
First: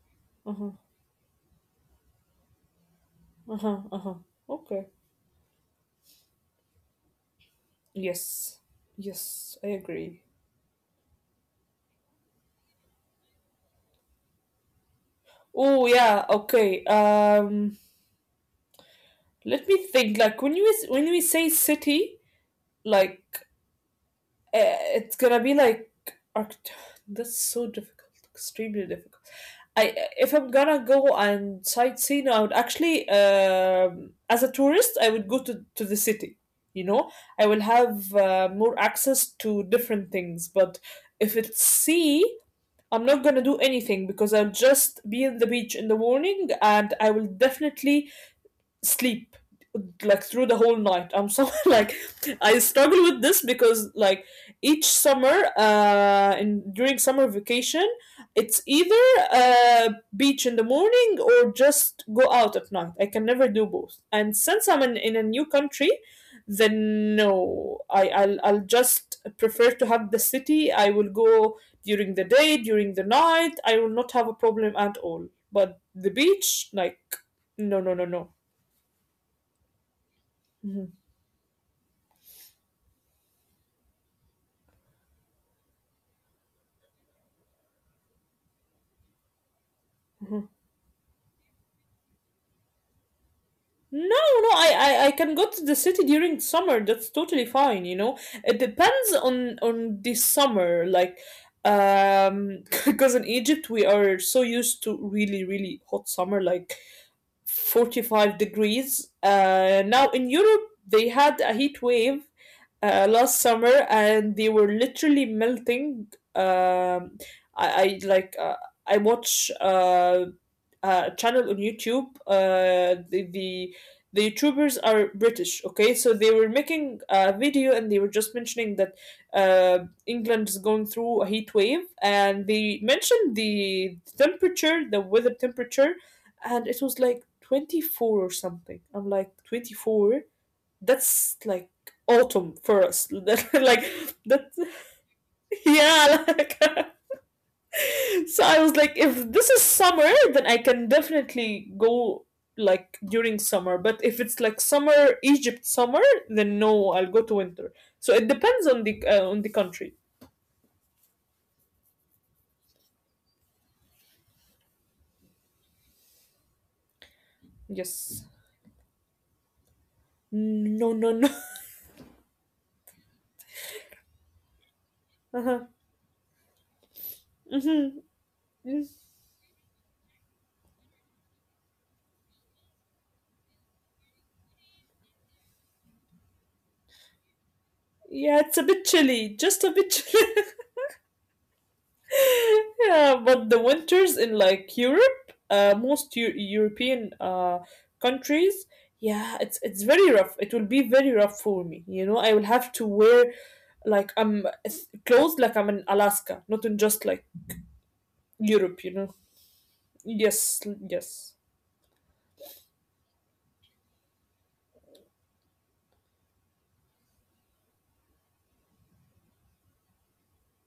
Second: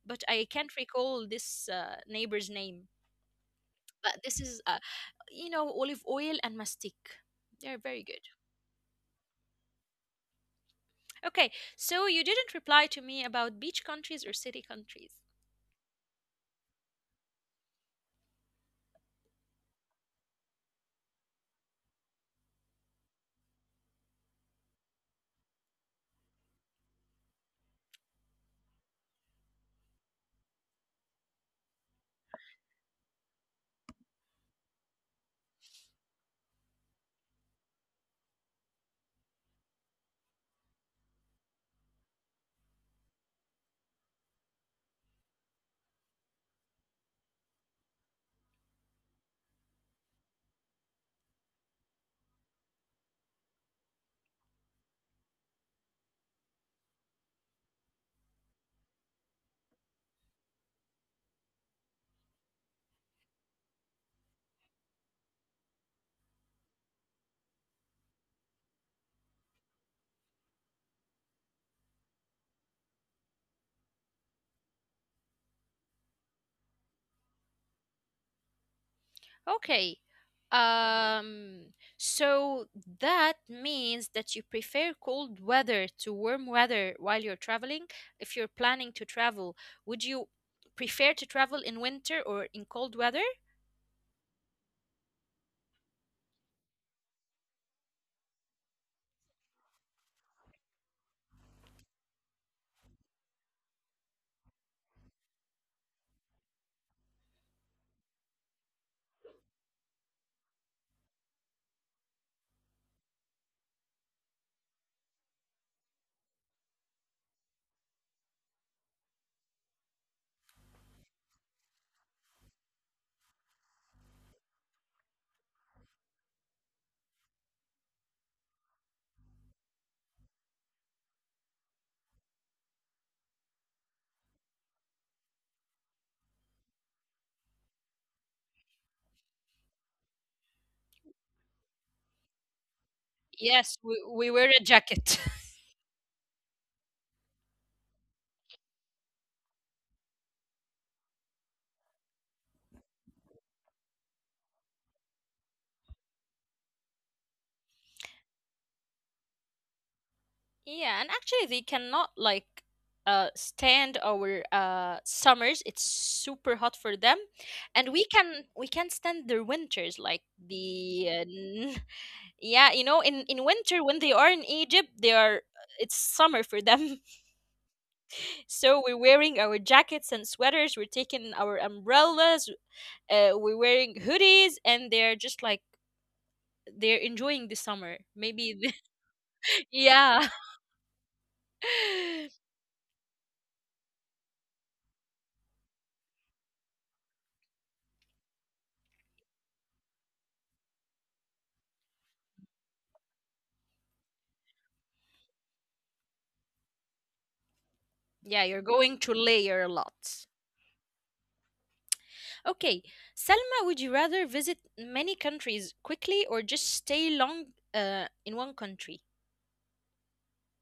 [SPEAKER 1] but I
[SPEAKER 2] Uh-huh.
[SPEAKER 1] can't recall this neighbor's name.
[SPEAKER 2] Uh-huh. Uh-huh.
[SPEAKER 1] But this is
[SPEAKER 2] Okay.
[SPEAKER 1] you know, olive oil and mastic, they're very good.
[SPEAKER 2] Yes. Yes, I agree.
[SPEAKER 1] Okay, so you didn't reply to me about beach countries or city countries.
[SPEAKER 2] Oh yeah, okay. Um, let me think, like when you when we say city, like it's gonna be like arch- that's so difficult, extremely difficult. I if I'm gonna go and sightseeing, I would actually, as a tourist, I would go to the city. You know, I will have more access to different things. But if it's sea, I'm not gonna do anything because I'll just be in the beach in the morning, and I will definitely sleep like through the whole night. I'm [laughs] so like I struggle with this because like each summer in during summer vacation, it's either uh beach in the morning or just go out at night. I can never do both. And since I'm in a new country, then no. I'll just prefer to have the city. I will go during the day, during the night. I will not have a problem at all. But the beach, like, no, no.
[SPEAKER 1] Okay.
[SPEAKER 2] Mhm,
[SPEAKER 1] So that means that you prefer cold weather to warm weather while you're traveling. If you're planning to travel, would you
[SPEAKER 2] mhm.
[SPEAKER 1] prefer to travel in winter or in cold weather?
[SPEAKER 2] No, no, I can go to the city during summer. That's totally fine, you know. It depends on the summer, like, [laughs] because in Egypt we are so used to really, really hot summer, like 45 degrees. Now in Europe, they had a heat wave last summer, and they were literally melting. Um, I like I watch a channel on YouTube. The YouTubers are British, okay? So they were making a video and they were just mentioning that England is going through a heat wave, and they mentioned the temperature, the weather temperature, and it was like 24 or something. I'm like 24, that's like autumn for us. [laughs] That-
[SPEAKER 1] Yes,
[SPEAKER 2] like
[SPEAKER 1] we
[SPEAKER 2] that
[SPEAKER 1] wear a jacket. [laughs]
[SPEAKER 2] yeah like [laughs] So I was like, if this is summer then I can definitely go like during summer, but if it's like summer, Egypt summer, then no, I'll go to winter. So it depends on the country.
[SPEAKER 1] Yeah, and actually they cannot like uh, stand our uh, summers. It's super hot for them. And
[SPEAKER 2] Yes.
[SPEAKER 1] we can stand their winters like
[SPEAKER 2] no
[SPEAKER 1] the
[SPEAKER 2] no no [laughs]
[SPEAKER 1] yeah, you know, in winter when they are in Egypt, they are
[SPEAKER 2] Uh-huh.
[SPEAKER 1] it's summer for them. [laughs]
[SPEAKER 2] Hmm.
[SPEAKER 1] So we're wearing our jackets and sweaters, we're taking our umbrellas, we're wearing hoodies, and they're just like they're enjoying the summer.
[SPEAKER 2] Yeah,
[SPEAKER 1] Maybe
[SPEAKER 2] it's a
[SPEAKER 1] the-
[SPEAKER 2] bit chilly, just a
[SPEAKER 1] [laughs]
[SPEAKER 2] bit
[SPEAKER 1] yeah.
[SPEAKER 2] chilly. [laughs]
[SPEAKER 1] [laughs]
[SPEAKER 2] Yeah, but the winters in like Europe, most European countries, yeah, it's very rough. It will be very rough for me. You know, I will have to wear like I'm clothes like I'm in Alaska, not in just like
[SPEAKER 1] Yeah, you're
[SPEAKER 2] Europe. You
[SPEAKER 1] going
[SPEAKER 2] know.
[SPEAKER 1] to layer a lot.
[SPEAKER 2] Yes, yes.
[SPEAKER 1] Okay, Selma, would you rather visit many countries quickly or just stay long in one country?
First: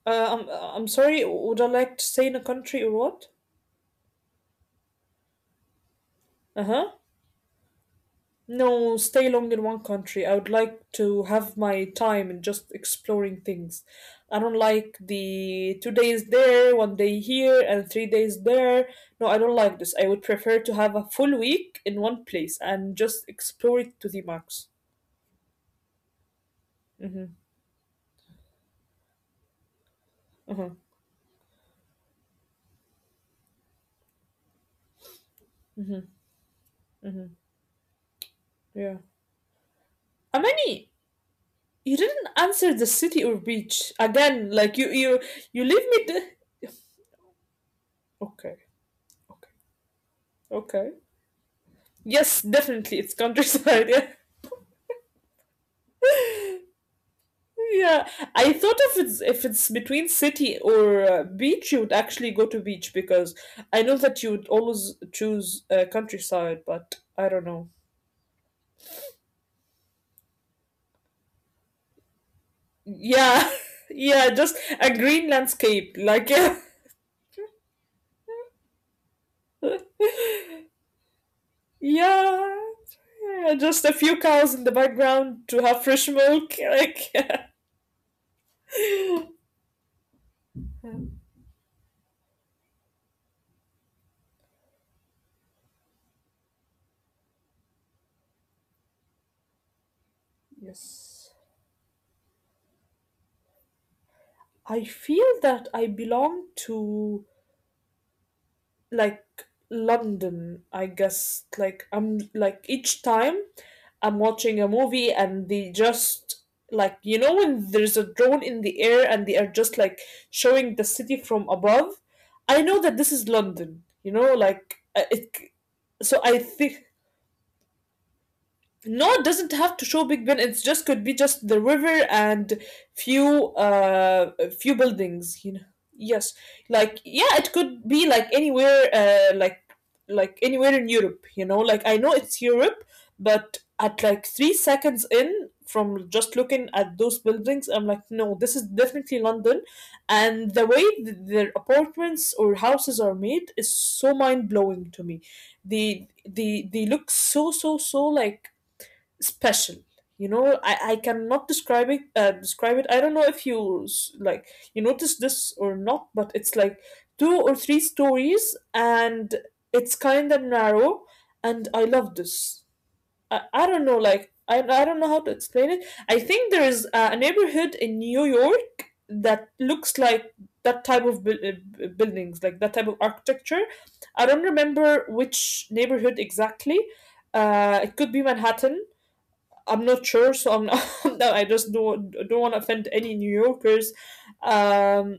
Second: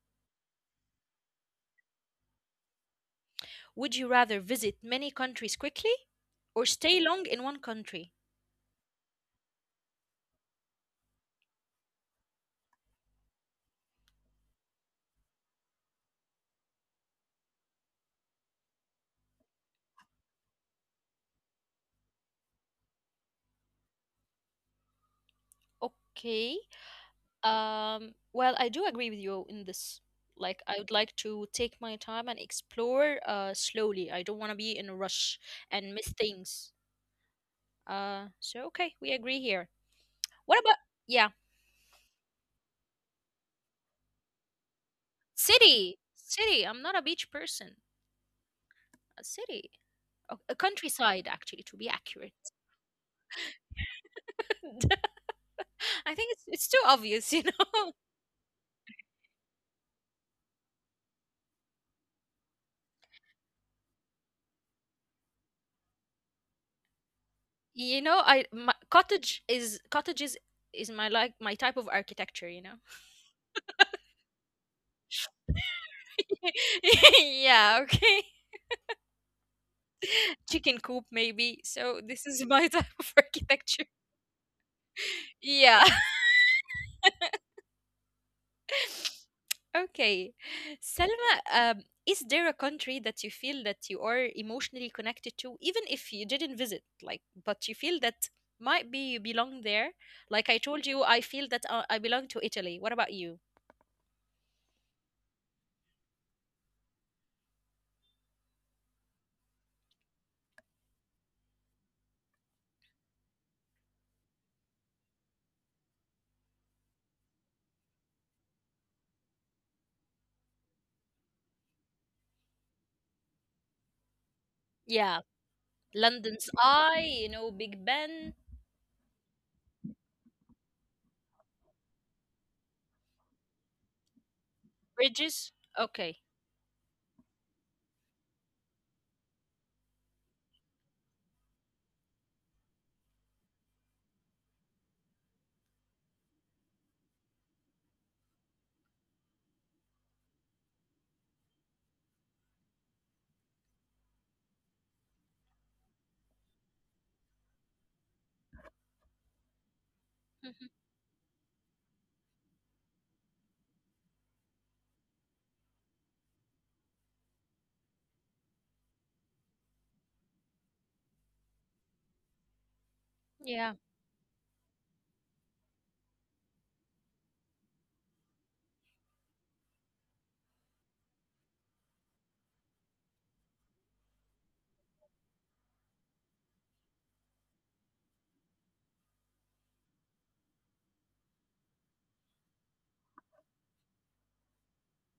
[SPEAKER 2] I'm sorry. Would I like to stay in a country or what?
[SPEAKER 1] Would you rather visit many countries quickly
[SPEAKER 2] Uh
[SPEAKER 1] or
[SPEAKER 2] huh.
[SPEAKER 1] stay long in one country?
[SPEAKER 2] No, stay long in one country. I would like to have my time and just exploring things. I don't like the 2 days there, one day here, and 3 days there. No, I don't like this. I would prefer to have a full week in one place and just explore it to the max.
[SPEAKER 1] Okay.
[SPEAKER 2] Mm-hmm.
[SPEAKER 1] Well, I do agree with you in this. Like,
[SPEAKER 2] Uh-huh.
[SPEAKER 1] I would like to take my time and explore slowly. I don't want to be in a rush and miss things.
[SPEAKER 2] Mm-hmm.
[SPEAKER 1] So, okay,
[SPEAKER 2] Yeah.
[SPEAKER 1] we agree here. What about,
[SPEAKER 2] Amani,
[SPEAKER 1] yeah,
[SPEAKER 2] you didn't answer the city or beach again. Like you leave
[SPEAKER 1] city?
[SPEAKER 2] me.
[SPEAKER 1] City. I'm not a beach person.
[SPEAKER 2] Okay.
[SPEAKER 1] A
[SPEAKER 2] Okay.
[SPEAKER 1] city. A
[SPEAKER 2] Okay.
[SPEAKER 1] countryside, actually, to be
[SPEAKER 2] Yes,
[SPEAKER 1] accurate.
[SPEAKER 2] definitely, it's countryside. [laughs]
[SPEAKER 1] [laughs] I think it's too obvious, you know? [laughs]
[SPEAKER 2] Yeah, I thought if it's between city or beach, you would actually go to beach because I know that you would always choose countryside, but I don't know.
[SPEAKER 1] You know, cottages is my like my type of architecture, you know.
[SPEAKER 2] Yeah, [laughs] yeah, just a green landscape, like, [laughs] yeah,
[SPEAKER 1] [laughs] Yeah, okay. Chicken coop, maybe. So this is
[SPEAKER 2] yeah,
[SPEAKER 1] my [laughs] type of architecture.
[SPEAKER 2] just a few cows in the background to
[SPEAKER 1] Yeah.
[SPEAKER 2] have fresh milk, [laughs] like.
[SPEAKER 1] [laughs]
[SPEAKER 2] [laughs]
[SPEAKER 1] Okay. Selma, is there a country that you feel that you are emotionally connected to, even if you didn't visit, like, but you feel that might be you belong there? Like I told you, I
[SPEAKER 2] Yes.
[SPEAKER 1] feel that I belong to Italy. What about you?
[SPEAKER 2] I feel that I belong to, like, London, I guess. Like, I'm like, each time I'm watching a movie and they just, like, you know when there's a drone in the air and they are just like showing the city from above. I know that this is London, you know, like
[SPEAKER 1] Yeah,
[SPEAKER 2] it. So I
[SPEAKER 1] London's
[SPEAKER 2] think
[SPEAKER 1] Eye, you know, Big Ben,
[SPEAKER 2] no, it doesn't have to show Big Ben. It's just could be just the river and few few buildings, you
[SPEAKER 1] bridges.
[SPEAKER 2] know.
[SPEAKER 1] Okay.
[SPEAKER 2] Yes. Like yeah, it could be like anywhere in Europe, you know. Like I know it's Europe, but at like 3 seconds in from just looking at those buildings, I'm like no, this is definitely London. And the way their apartments or houses are made is so mind-blowing to me. They look so so so like special, you know. i
[SPEAKER 1] Hmm,
[SPEAKER 2] i cannot describe it, describe it. I don't know if you like you notice this or not, but it's like two or three stories and it's kind of narrow, and I love this. I
[SPEAKER 1] yeah.
[SPEAKER 2] don't know, like I don't know how to explain it. I think there is a neighborhood in New York that looks like that type of buildings, like that type of architecture. I don't remember which neighborhood exactly. It could be Manhattan. I'm not sure, so I'm not. [laughs] No, I just don't want to offend any New Yorkers. Um,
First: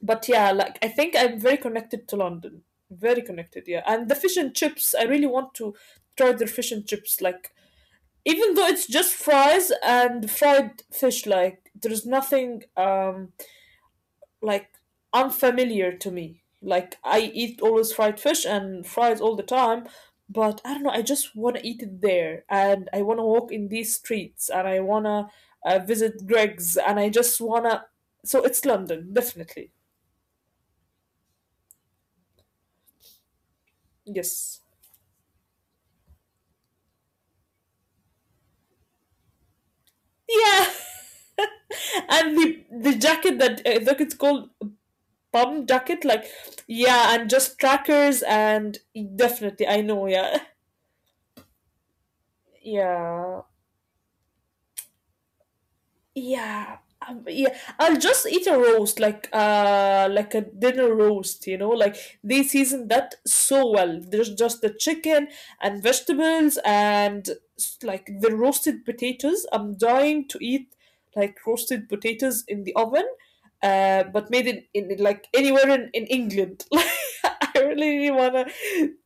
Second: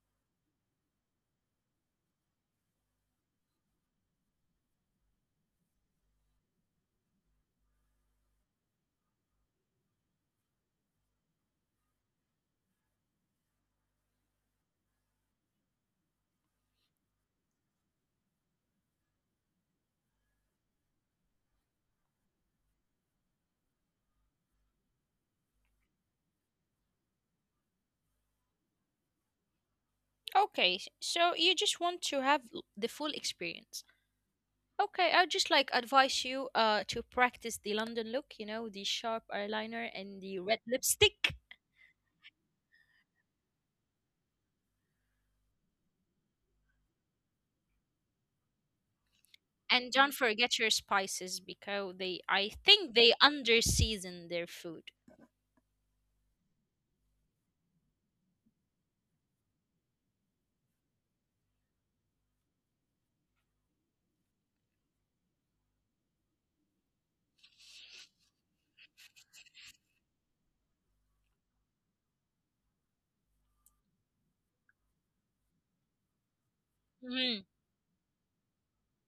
[SPEAKER 2] but yeah, like I think I'm very connected to London, very connected. Yeah, and the fish and chips, I really want to try their fish and chips. Like, even though it's just fries and fried fish, like there's nothing like unfamiliar to me. Like, I eat always fried fish and fries all the time, but I don't know. I just want to eat it there, and I want to walk in these streets, and I want to visit Greg's, and I just wanna. So it's London, definitely.
[SPEAKER 1] Okay. So you just want to have the full experience.
[SPEAKER 2] Yes.
[SPEAKER 1] Okay, I would just like advise you uh, to practice the London look, you know, the sharp eyeliner and the red
[SPEAKER 2] Yeah, [laughs]
[SPEAKER 1] lipstick.
[SPEAKER 2] and the jacket that I think it's called bum jacket, like, yeah, and just trackers, and definitely I
[SPEAKER 1] And
[SPEAKER 2] know.
[SPEAKER 1] don't
[SPEAKER 2] Yeah,
[SPEAKER 1] forget your spices because they I
[SPEAKER 2] [laughs]
[SPEAKER 1] think they
[SPEAKER 2] yeah.
[SPEAKER 1] under season their food.
[SPEAKER 2] Yeah, yeah. I'll just eat a roast, like a dinner roast. You know, like they season that so well. There's just the chicken and vegetables and like the roasted potatoes. I'm dying to eat like roasted potatoes in the oven, but made in like anywhere in England. [laughs]
[SPEAKER 1] Mm.
[SPEAKER 2] Like I really, really wanna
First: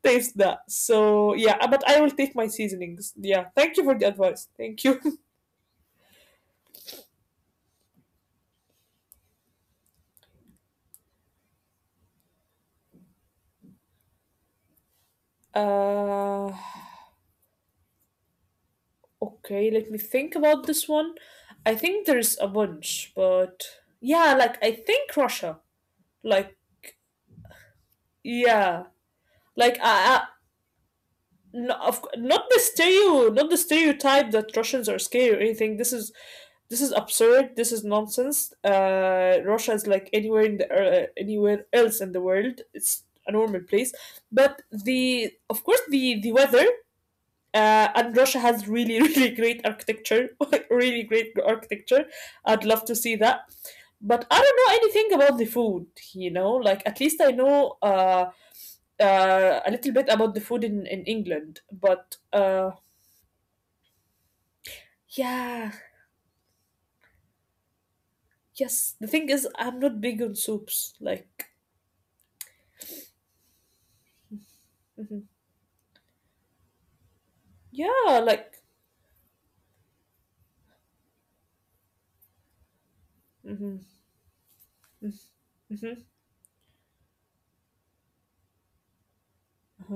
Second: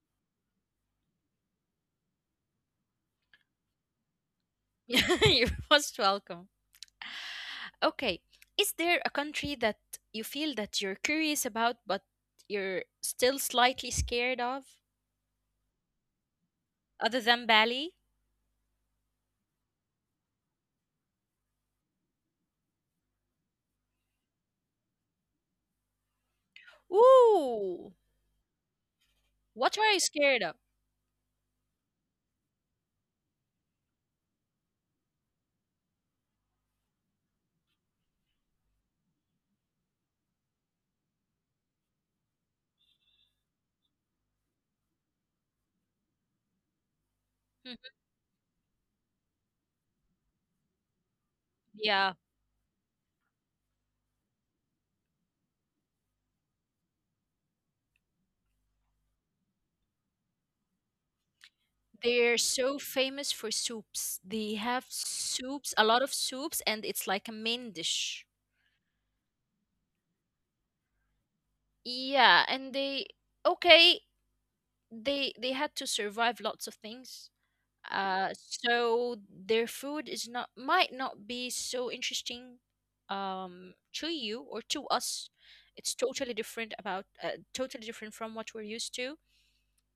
[SPEAKER 2] taste that. So yeah, but I will take my seasonings. Yeah, thank you for the advice. Thank you.
[SPEAKER 1] [laughs] You're most welcome. Okay. Is there a country that you feel that you're curious about, but you're still slightly scared of,
[SPEAKER 2] [laughs] Uh,
[SPEAKER 1] other than Bali?
[SPEAKER 2] Okay, let me think about this one. I think there's a bunch, but yeah, like I think Russia. Like,
[SPEAKER 1] Ooh.
[SPEAKER 2] yeah, like
[SPEAKER 1] What are you
[SPEAKER 2] I
[SPEAKER 1] scared of?
[SPEAKER 2] no, of, not the stereo, not the stereotype that Russians are scary or anything. This is absurd. This is nonsense. Russia is like anywhere in the anywhere else in the world. It's a normal place, but the of course the weather.
[SPEAKER 1] Mhm.
[SPEAKER 2] And Russia has really, [laughs] really great architecture, [laughs] really great architecture.
[SPEAKER 1] Yeah.
[SPEAKER 2] I'd love to see that. But I don't know anything about the food, you know. Like at least I know a little bit about the food in England. But
[SPEAKER 1] They're so famous for soups. They have
[SPEAKER 2] yeah,
[SPEAKER 1] soups, a lot of soups, and it's like a main dish.
[SPEAKER 2] yes. The thing is, I'm not big on soups. Like,
[SPEAKER 1] Yeah, and they okay,
[SPEAKER 2] mhm.
[SPEAKER 1] they had to survive lots of things,
[SPEAKER 2] Yeah, like,
[SPEAKER 1] so their food is not might not be so interesting um,
[SPEAKER 2] hmm.
[SPEAKER 1] to you or to us. It's
[SPEAKER 2] Hmm.
[SPEAKER 1] totally different about totally different from what we're used to.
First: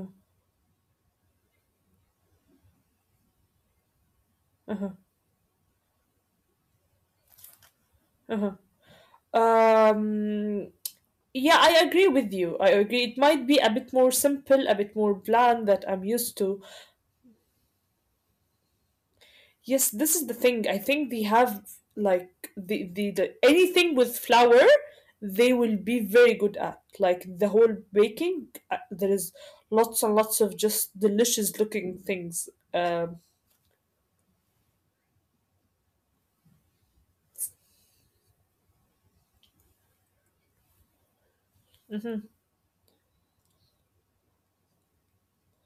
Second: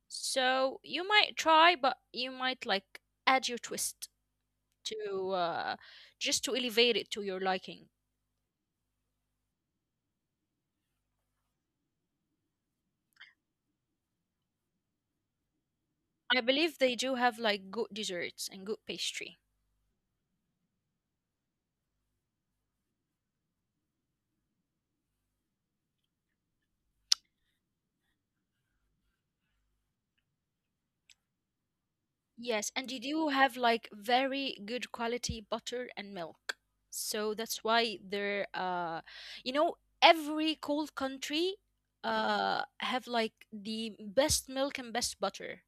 [SPEAKER 1] So you might try, but you might like add your twist
[SPEAKER 2] Uh-huh,
[SPEAKER 1] to just to elevate it to your liking.
[SPEAKER 2] uh-huh. Um, yeah, I agree with you. I agree. It might be a bit more simple, a bit more bland that I'm used
[SPEAKER 1] I
[SPEAKER 2] to.
[SPEAKER 1] believe they do have like good desserts and good pastry.
[SPEAKER 2] Yes, this is the thing. I think they have like the anything with flour, they will be very good at. Like the whole baking, there is lots and lots of just delicious looking things.
[SPEAKER 1] Yes, and you do have like very good quality butter and milk. So that's why they're you know, every cold country
[SPEAKER 2] Mhm.
[SPEAKER 1] have like the best milk and best butter.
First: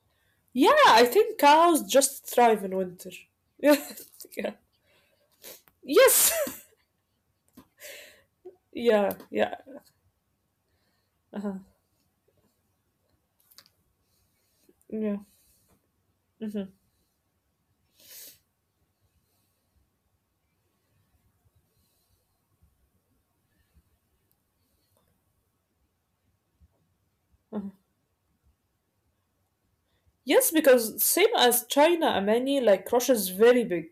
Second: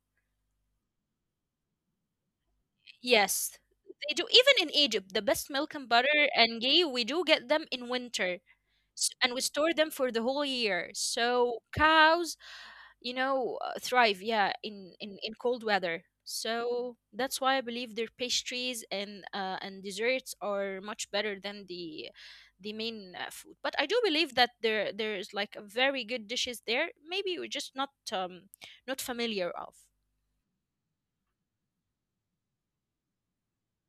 [SPEAKER 2] Yeah, I think cows just thrive in winter.
[SPEAKER 1] Yes.
[SPEAKER 2] [laughs] Yeah.
[SPEAKER 1] They do
[SPEAKER 2] Yeah,
[SPEAKER 1] even in Egypt, the best milk and butter
[SPEAKER 2] yes.
[SPEAKER 1] and ghee we do get them in winter.
[SPEAKER 2] [laughs] Yeah.
[SPEAKER 1] And we
[SPEAKER 2] Yeah.
[SPEAKER 1] store them for the whole year.
[SPEAKER 2] Uh-huh.
[SPEAKER 1] So cows thrive, yeah, in,
[SPEAKER 2] Yeah.
[SPEAKER 1] in cold weather.
[SPEAKER 2] Hmm.
[SPEAKER 1] So that's why I believe their pastries and desserts are much better than the main food. But I do believe that there's like a very good dishes there. Maybe we're
[SPEAKER 2] Uh-huh.
[SPEAKER 1] just not not familiar of.
[SPEAKER 2] Yes, because same as China, Amani, like Russia's very big,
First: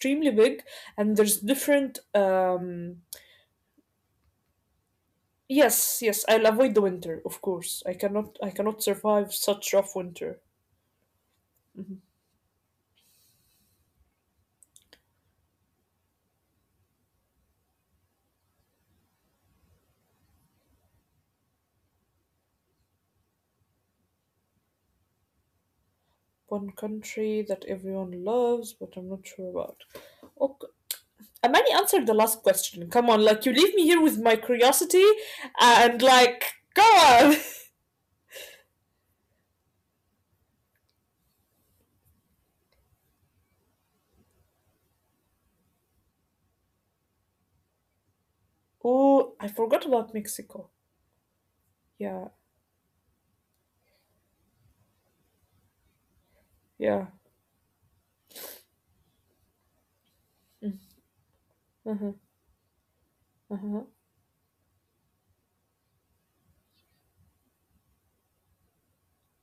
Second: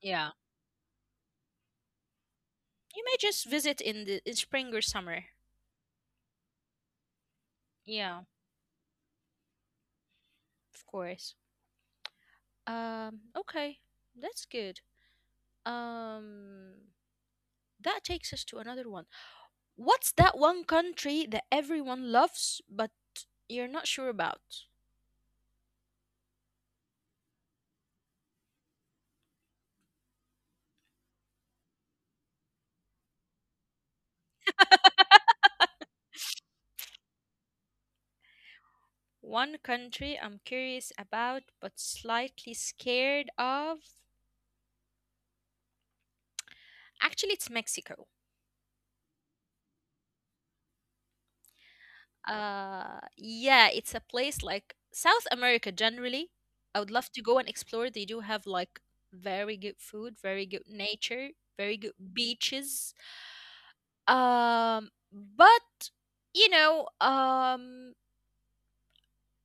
[SPEAKER 1] Yeah.
[SPEAKER 2] big, and there's different um.
[SPEAKER 1] You may just visit in the in spring or summer.
[SPEAKER 2] Yes, yes, I'll avoid the winter, of course. I
[SPEAKER 1] Yeah.
[SPEAKER 2] cannot I cannot survive such rough winter.
[SPEAKER 1] Of course.
[SPEAKER 2] Mhm.
[SPEAKER 1] Okay, that's good. um that takes us to another one. What's that one country that everyone loves but you're not sure about?
[SPEAKER 2] One country that everyone loves, but I'm not sure about. Okay. Amani answered the last question. Come on, like you leave me here with my curiosity and like go on. [laughs]
[SPEAKER 1] One country I'm curious about but slightly scared of? Actually, it's Mexico.
[SPEAKER 2] Oh, I forgot about Mexico. Yeah,
[SPEAKER 1] Yeah, it's a place like South America generally. I would
[SPEAKER 2] yeah.
[SPEAKER 1] love to go and explore. They do have like very good food, very good nature, very good
[SPEAKER 2] Uh-huh.
[SPEAKER 1] beaches.
[SPEAKER 2] Uh-huh.
[SPEAKER 1] But you know, um,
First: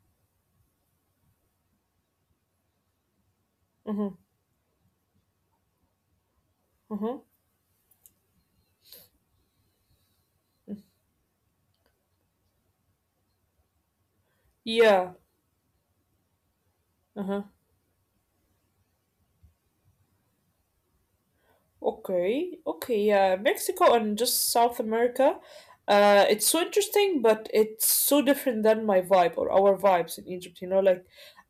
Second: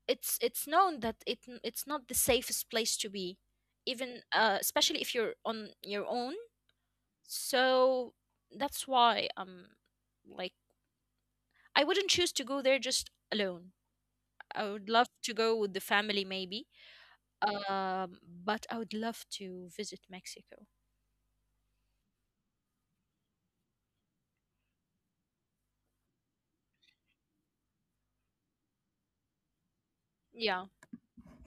[SPEAKER 1] it's known that it's not the safest place to be,
[SPEAKER 2] Uh-huh.
[SPEAKER 1] even especially if you're on your own.
[SPEAKER 2] Uh-huh.
[SPEAKER 1] So that's why, like I wouldn't choose to go there just alone. I would love
[SPEAKER 2] Yeah.
[SPEAKER 1] to go with the family maybe.
[SPEAKER 2] Uh-huh.
[SPEAKER 1] um but I would love to visit Mexico.
[SPEAKER 2] Okay, okay, yeah, Mexico and just South America. It's so interesting, but it's so different than my vibe or our vibes in Egypt,
[SPEAKER 1] Yeah.
[SPEAKER 2] you know, like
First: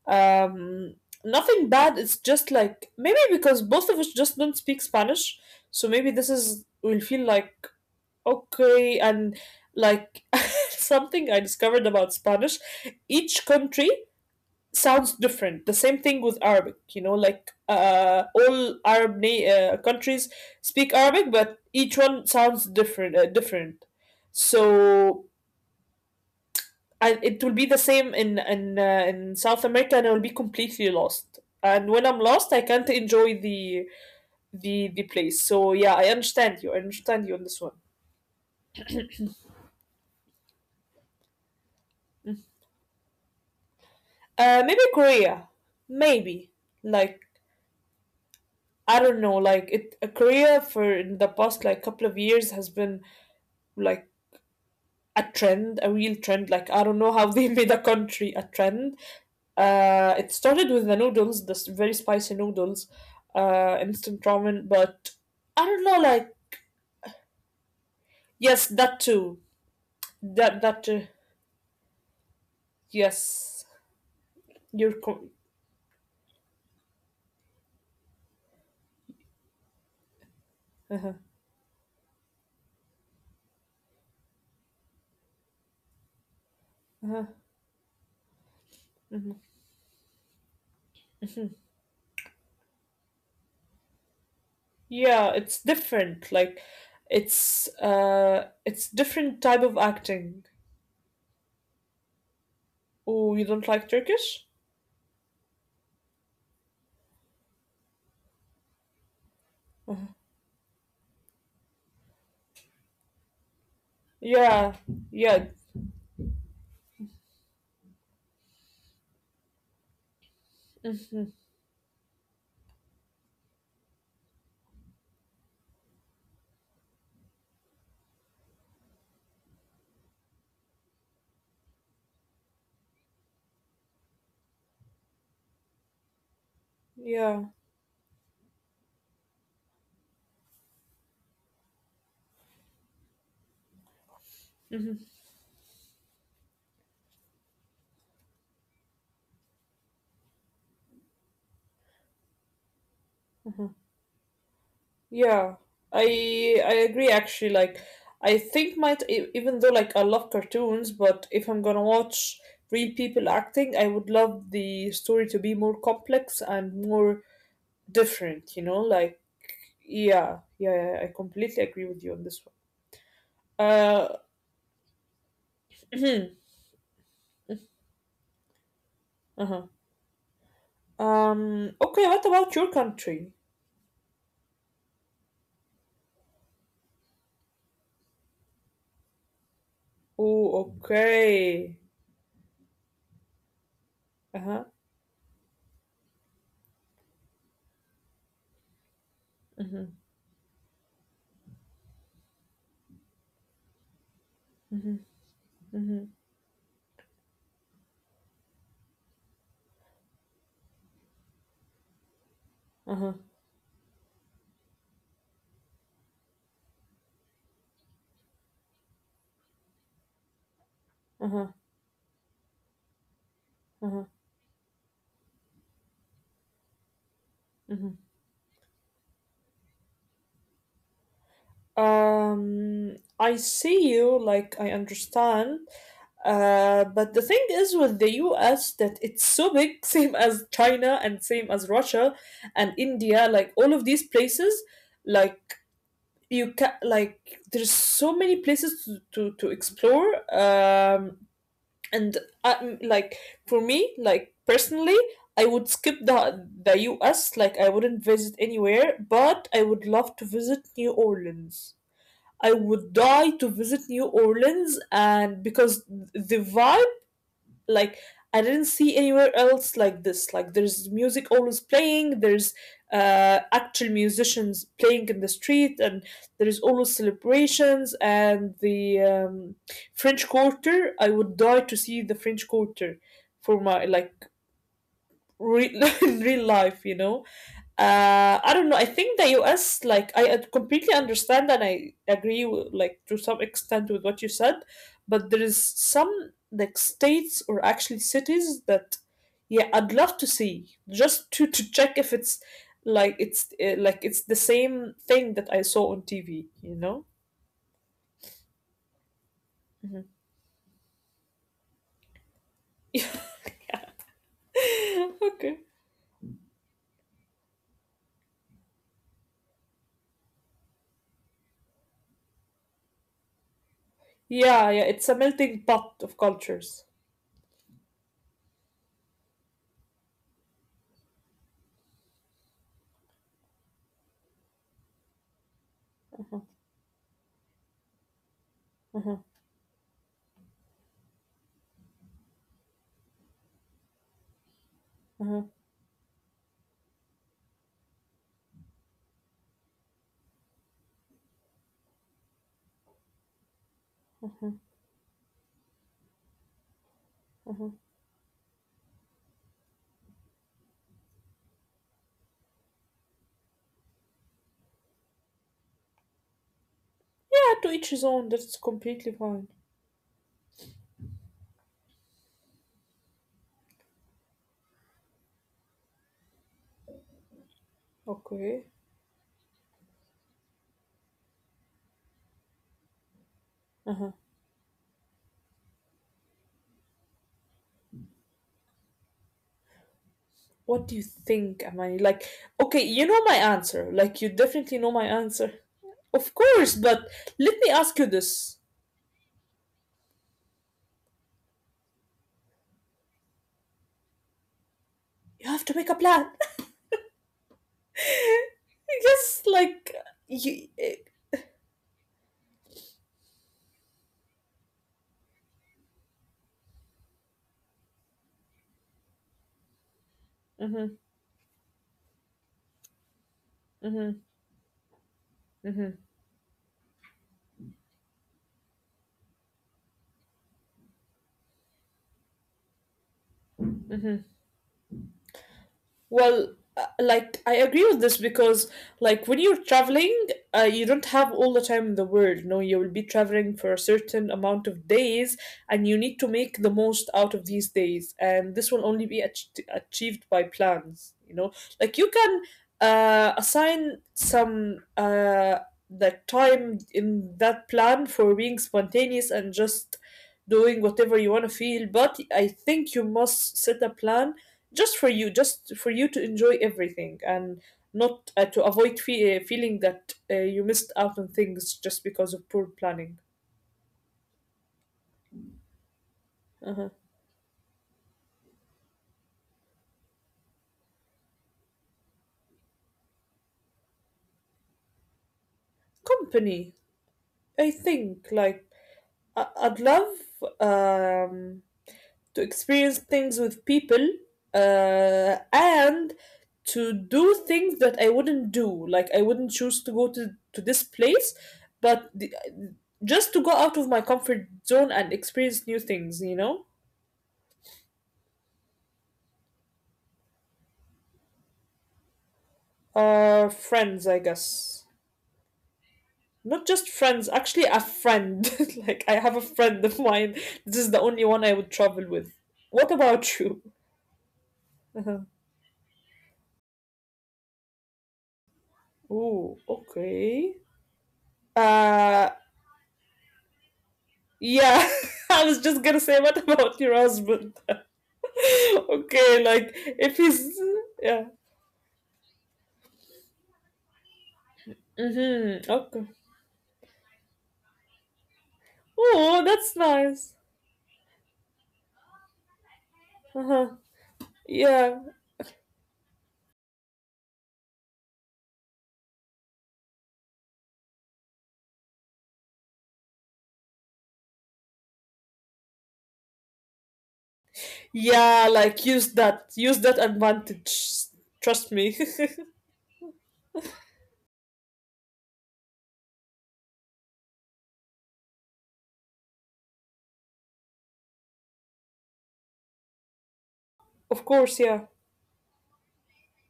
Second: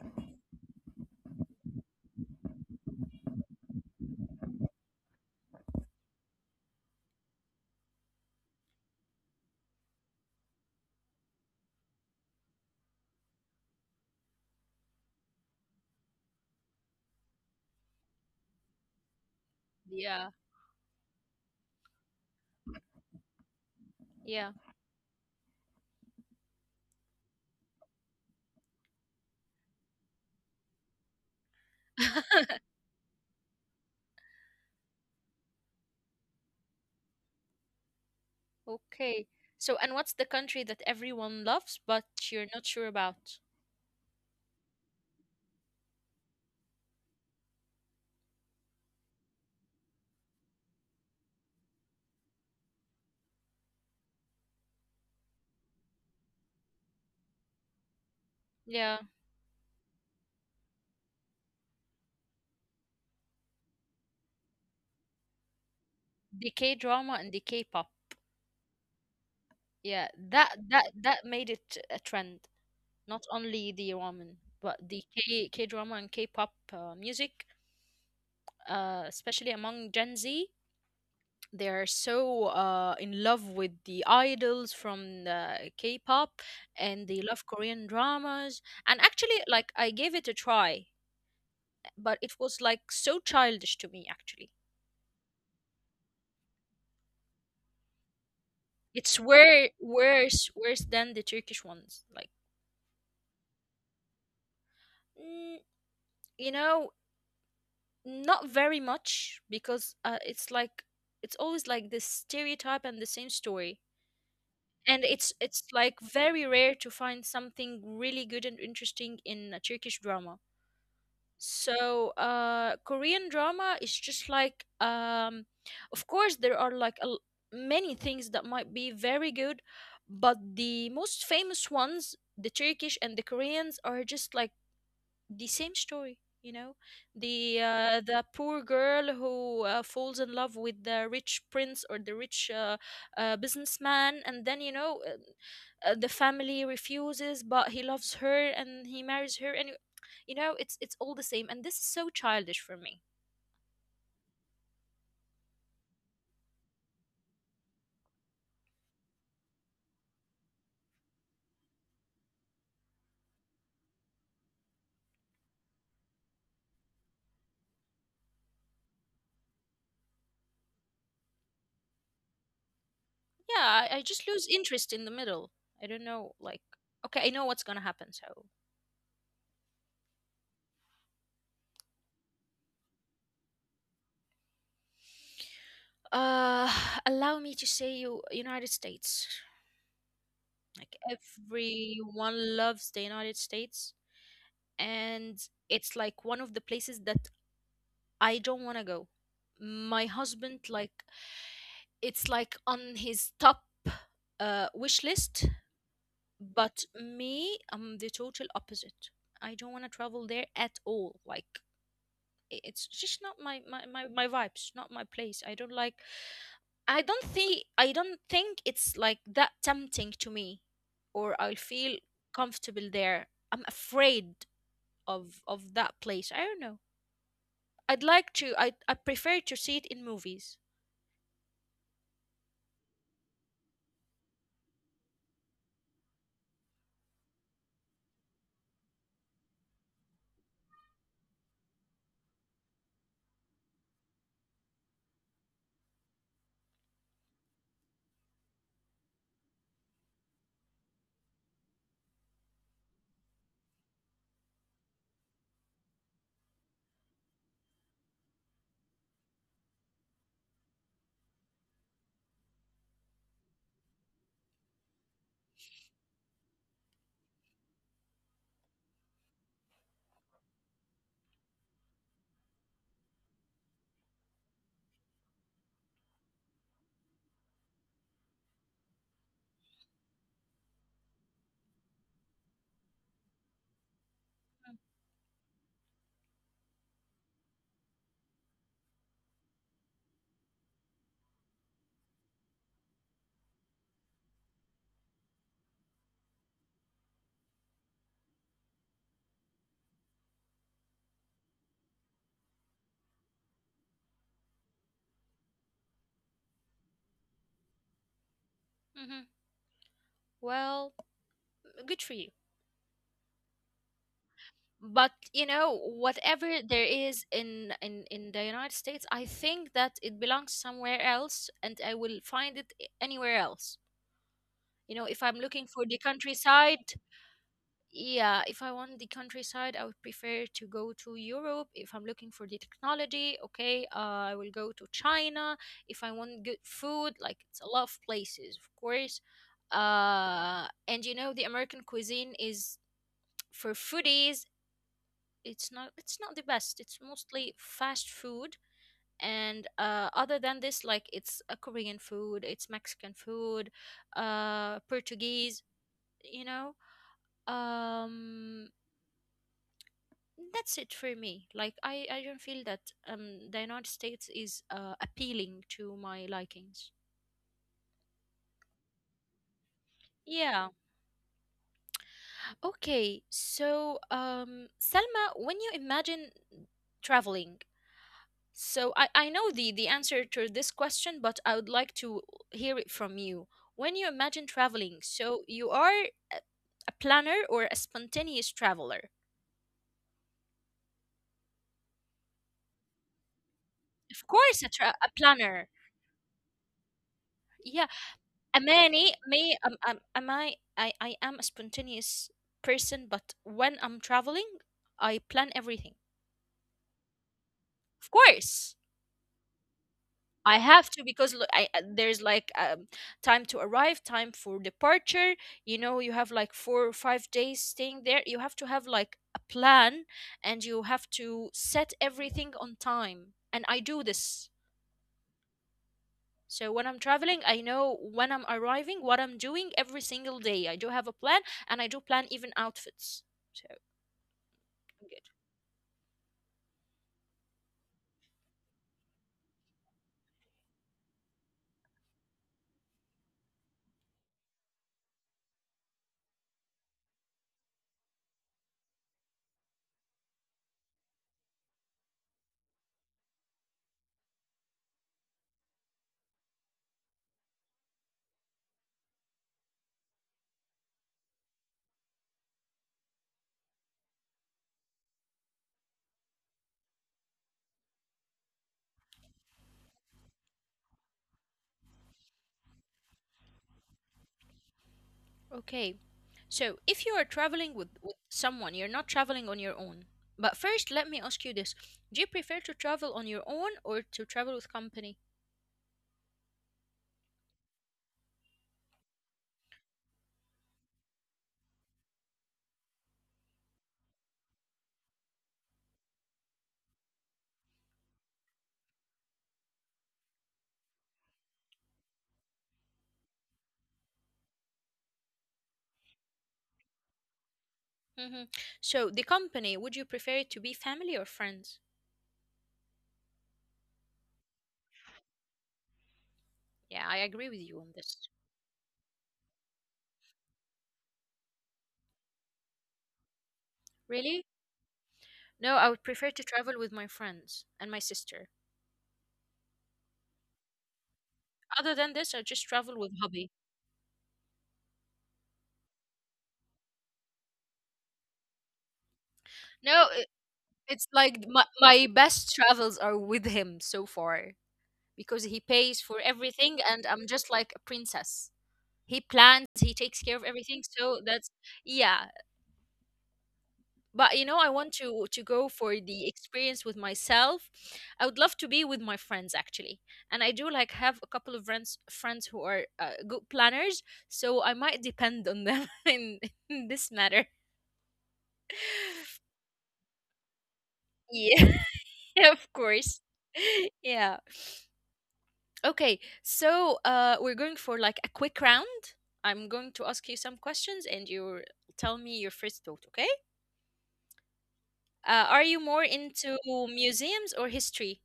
[SPEAKER 2] um, nothing bad. It's just like maybe because both of us just don't speak Spanish, so maybe this is we'll feel like okay, and like [laughs] something I discovered about Spanish, each country sounds different. The same thing with Arabic, you know, like all Arab
[SPEAKER 1] Yeah.
[SPEAKER 2] countries speak Arabic, but each one sounds different. Different.
[SPEAKER 1] Yeah.
[SPEAKER 2] So, and it will be the same in in South America, and I will be completely lost. And when
[SPEAKER 1] [laughs]
[SPEAKER 2] I'm lost, I can't enjoy the the place. So yeah, I understand you. I understand you on this one.
[SPEAKER 1] Okay. So, and what's the country that everyone loves but you're not sure about?
[SPEAKER 2] Maybe Korea, maybe like I don't know. Like it, Korea for in the past like couple of years has been like a trend, a real trend. Like I don't know how they [laughs] made a country a
[SPEAKER 1] Yeah,
[SPEAKER 2] trend. It started with the noodles, the very spicy noodles, instant ramen. But I don't know, like
[SPEAKER 1] the K drama and the K-pop.
[SPEAKER 2] yes, that too.
[SPEAKER 1] Yeah, that
[SPEAKER 2] That that
[SPEAKER 1] that
[SPEAKER 2] too.
[SPEAKER 1] that made it a trend. Not
[SPEAKER 2] Yes,
[SPEAKER 1] only the ramen, but
[SPEAKER 2] you're.
[SPEAKER 1] the
[SPEAKER 2] Co-
[SPEAKER 1] K drama and K-pop music, especially among Gen Z.
[SPEAKER 2] uh
[SPEAKER 1] They are so in love with the idols from the K-pop, and they love Korean dramas. And actually, like I gave it a try, but it was like so childish to me, actually.
[SPEAKER 2] Yeah, it's different. Like, it's
[SPEAKER 1] It's
[SPEAKER 2] different type
[SPEAKER 1] way
[SPEAKER 2] of acting.
[SPEAKER 1] worse than the Turkish ones. Like,
[SPEAKER 2] Oh, you don't like Turkish?
[SPEAKER 1] mm, you know, not very much because it's like it's always like this stereotype and the same story.
[SPEAKER 2] Yeah,
[SPEAKER 1] And it's
[SPEAKER 2] yeah,
[SPEAKER 1] it's like very rare to find something really good and interesting in a Turkish drama.
[SPEAKER 2] hmm.
[SPEAKER 1] So, Korean drama is just like, of course, there are like many things that might be very good, but the most famous ones, the Turkish and the Koreans, are just like the same story, you know,
[SPEAKER 2] Yeah.
[SPEAKER 1] the poor girl who falls in love with the rich prince or the rich businessman. And then, you know,
[SPEAKER 2] Mm-hmm.
[SPEAKER 1] the family refuses but he loves her and he marries her and you know, it's all the same. And this is so childish for me.
[SPEAKER 2] Yeah, I agree actually. Like, I think might even though like I love cartoons, but if I'm gonna watch real people acting, I would love the story to be more complex and more different. You know, like yeah, yeah, yeah, I completely agree with you on this
[SPEAKER 1] Yeah, I
[SPEAKER 2] one.
[SPEAKER 1] just lose interest in the middle. I don't know, like,
[SPEAKER 2] [clears throat]
[SPEAKER 1] okay, I know what's gonna happen. So
[SPEAKER 2] Uh-huh. Okay. What about your country?
[SPEAKER 1] Uh, [sighs] allow me to say you United States. Like
[SPEAKER 2] Oh, okay.
[SPEAKER 1] everyone loves the United States,
[SPEAKER 2] Uh huh.
[SPEAKER 1] and it's like one of the places that I don't want to go. My
[SPEAKER 2] Uh huh.
[SPEAKER 1] husband, like, it's like on his top wish list, but me, I'm the total opposite. I don't want to travel there at all. Like, it's just not my,
[SPEAKER 2] Uh huh.
[SPEAKER 1] my, my, my vibes, not my place. I don't like. I don't think it's like that tempting to me, or I'll feel
[SPEAKER 2] Uh huh.
[SPEAKER 1] comfortable there. I'm afraid
[SPEAKER 2] Uh
[SPEAKER 1] of that place. I don't know. I'd like to
[SPEAKER 2] huh.
[SPEAKER 1] I prefer to see it in movies.
[SPEAKER 2] I see you, like I understand. But the thing is with the US that it's so big, [laughs] same as China and same as Russia and India, like all of these places, like you can like there's so many places to, explore. Um, and I, like for me, like personally, I would skip the US, like I wouldn't visit anywhere, but I would love to visit New Orleans. I would die to visit New Orleans and because the vibe like I didn't see anywhere else like this. Like there's music always playing, there's actual musicians playing in the street, and there's always celebrations and the French Quarter. I would die to see the French Quarter for my like [laughs] in real life, you know. I don't know, I think the US, like I completely understand and I agree with, like, to some extent with what you said, but there is some like states or actually cities that yeah I'd love to see just to check if it's like it's like it's the same thing that I saw on TV, you know.
[SPEAKER 1] Hmm. Well,
[SPEAKER 2] Mhm.
[SPEAKER 1] good for you. But you know,
[SPEAKER 2] [laughs]
[SPEAKER 1] whatever there
[SPEAKER 2] Okay.
[SPEAKER 1] is in, in the United States, I think that it belongs somewhere else, and I will find it anywhere else. You know, if I'm looking
[SPEAKER 2] Yeah,
[SPEAKER 1] for
[SPEAKER 2] yeah,
[SPEAKER 1] the
[SPEAKER 2] it's a melting
[SPEAKER 1] countryside,
[SPEAKER 2] pot of cultures.
[SPEAKER 1] yeah, if I want the countryside, I would prefer to go to Europe. If I'm looking for the technology, okay, I will go to China. If I want good food, like, it's a lot of places, of course.
[SPEAKER 2] Uh-huh,
[SPEAKER 1] And you know, the American cuisine is for foodies, it's not, it's not the
[SPEAKER 2] uh-huh,
[SPEAKER 1] best. It's mostly fast food. And other than this, like, it's a Korean food, it's Mexican food, Portuguese, you know. um
[SPEAKER 2] uh-huh.
[SPEAKER 1] that's it for me. Like, I don't feel that the United States is appealing to my likings.
[SPEAKER 2] Yeah, to each his own. That's completely
[SPEAKER 1] Yeah.
[SPEAKER 2] fine.
[SPEAKER 1] Okay, so Selma, when you imagine traveling, so I know the
[SPEAKER 2] Okay.
[SPEAKER 1] the answer to this question, but I would like to hear it from you. When you imagine traveling,
[SPEAKER 2] Uh-huh.
[SPEAKER 1] so you are a, a planner or a spontaneous traveler?
[SPEAKER 2] What do you think, Amani? Like, okay,
[SPEAKER 1] Of
[SPEAKER 2] you know my
[SPEAKER 1] course, a
[SPEAKER 2] answer. Like, you
[SPEAKER 1] planner.
[SPEAKER 2] definitely know my answer. Of
[SPEAKER 1] Yeah,
[SPEAKER 2] course, but let me
[SPEAKER 1] Amani,
[SPEAKER 2] ask you
[SPEAKER 1] me,
[SPEAKER 2] this.
[SPEAKER 1] I am a spontaneous person, but when I'm traveling, I plan everything.
[SPEAKER 2] You have to make a plan.
[SPEAKER 1] Of course,
[SPEAKER 2] [laughs]
[SPEAKER 1] I
[SPEAKER 2] Yes,
[SPEAKER 1] have to
[SPEAKER 2] like
[SPEAKER 1] because look, I,
[SPEAKER 2] you.
[SPEAKER 1] there's like time to arrive, time for departure. You know, you have like 4 or 5 days staying there. You have to have like a plan, and you have to set
[SPEAKER 2] Mm-hmm,
[SPEAKER 1] everything on time. And I do this.
[SPEAKER 2] mm-hmm,
[SPEAKER 1] So when I'm
[SPEAKER 2] mm-hmm.
[SPEAKER 1] traveling, I know when I'm arriving, what I'm doing every single day. I do have a plan, and I do plan even outfits. So good.
[SPEAKER 2] Well, like I agree with this because like when you're traveling, you don't have all the time in the world. No, you will be traveling for a certain amount of days, and you need to make the most out of these days. And this will only be achieved by plans. You know, like you can assign some the time in that plan for being spontaneous and just doing whatever you want to feel. But I think you must set a plan just for you, just for you to enjoy everything and not to avoid feeling that you missed out on things just because of poor planning.
[SPEAKER 1] Okay. So if you are traveling
[SPEAKER 2] Uh-huh.
[SPEAKER 1] with someone, you're not traveling on your own. But first, let me ask you this. Do you prefer to travel on your own or to travel with company?
[SPEAKER 2] Company. I think, like, I- I'd love um, to experience things with people and to do things that I wouldn't do, like I wouldn't choose to go to this place, but the, just to go out of my comfort zone and experience new things, you know.
[SPEAKER 1] Hmm. So the company, would you prefer it to be family or friends?
[SPEAKER 2] Friends, I guess.
[SPEAKER 1] Yeah, I agree with you
[SPEAKER 2] Not
[SPEAKER 1] on
[SPEAKER 2] just
[SPEAKER 1] this.
[SPEAKER 2] friends, actually, a friend. [laughs] Like, I have a friend of mine. This is the only one I would travel with. What
[SPEAKER 1] Really?
[SPEAKER 2] about you?
[SPEAKER 1] No, I would prefer to
[SPEAKER 2] [laughs]
[SPEAKER 1] travel with my friends and my sister.
[SPEAKER 2] Oh, okay.
[SPEAKER 1] Other than this, I just travel with hubby.
[SPEAKER 2] Uh, yeah, [laughs] I was just gonna say, what about your husband? [laughs]
[SPEAKER 1] No,
[SPEAKER 2] Okay, like,
[SPEAKER 1] it's
[SPEAKER 2] if
[SPEAKER 1] like my,
[SPEAKER 2] he's.
[SPEAKER 1] my
[SPEAKER 2] Yeah.
[SPEAKER 1] best travels are with him so far because he pays for everything
[SPEAKER 2] Mm-hmm.
[SPEAKER 1] and I'm
[SPEAKER 2] Okay.
[SPEAKER 1] just like a princess. He plans, he takes care of
[SPEAKER 2] Oh,
[SPEAKER 1] everything.
[SPEAKER 2] that's
[SPEAKER 1] So that's
[SPEAKER 2] nice.
[SPEAKER 1] yeah. But you know, I want
[SPEAKER 2] Uh-huh.
[SPEAKER 1] to go for the
[SPEAKER 2] Yeah.
[SPEAKER 1] experience with myself. I would love to be with my friends actually. And I do like have a couple of friends who are good planners, so I might depend on them [laughs] in this matter. [laughs]
[SPEAKER 2] Yeah, like, use that. Use that
[SPEAKER 1] Yeah.
[SPEAKER 2] advantage.
[SPEAKER 1] [laughs] Of course.
[SPEAKER 2] Trust me.
[SPEAKER 1] [laughs] Yeah. Okay, so we're going for like a quick round. I'm going to ask you some questions and you tell me your first thought, okay? Are you more
[SPEAKER 2] [laughs] Of course,
[SPEAKER 1] into
[SPEAKER 2] yeah.
[SPEAKER 1] museums or history?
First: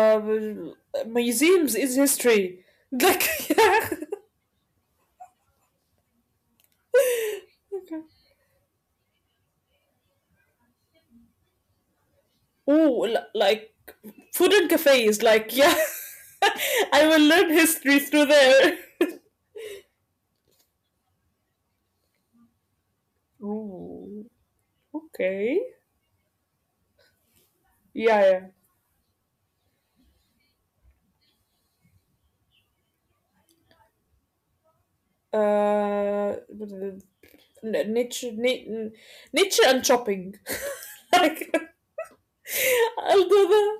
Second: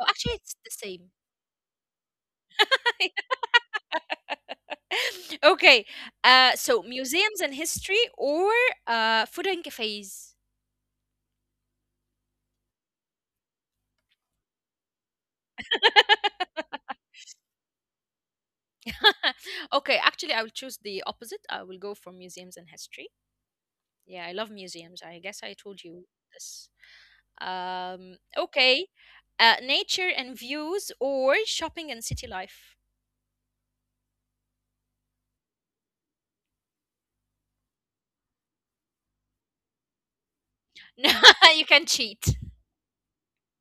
[SPEAKER 1] Oh, actually, it's the same.
[SPEAKER 2] museums is history. Like, [laughs] yeah.
[SPEAKER 1] [laughs] Okay, so museums and
[SPEAKER 2] Okay.
[SPEAKER 1] history or food and cafes?
[SPEAKER 2] Oh, like food and cafes. Like, yeah. [laughs] I will learn history through there. [laughs]
[SPEAKER 1] [laughs] Okay, actually, I will choose the opposite. I will go for museums and history.
[SPEAKER 2] Ooh,
[SPEAKER 1] Yeah, I love museums. I guess
[SPEAKER 2] okay.
[SPEAKER 1] I told you this.
[SPEAKER 2] Yeah,
[SPEAKER 1] Okay, nature and views or shopping and city life.
[SPEAKER 2] yeah. N- nature, na- nature and shopping. [laughs]
[SPEAKER 1] [laughs] No,
[SPEAKER 2] Like,
[SPEAKER 1] you can cheat.
[SPEAKER 2] I'll do the.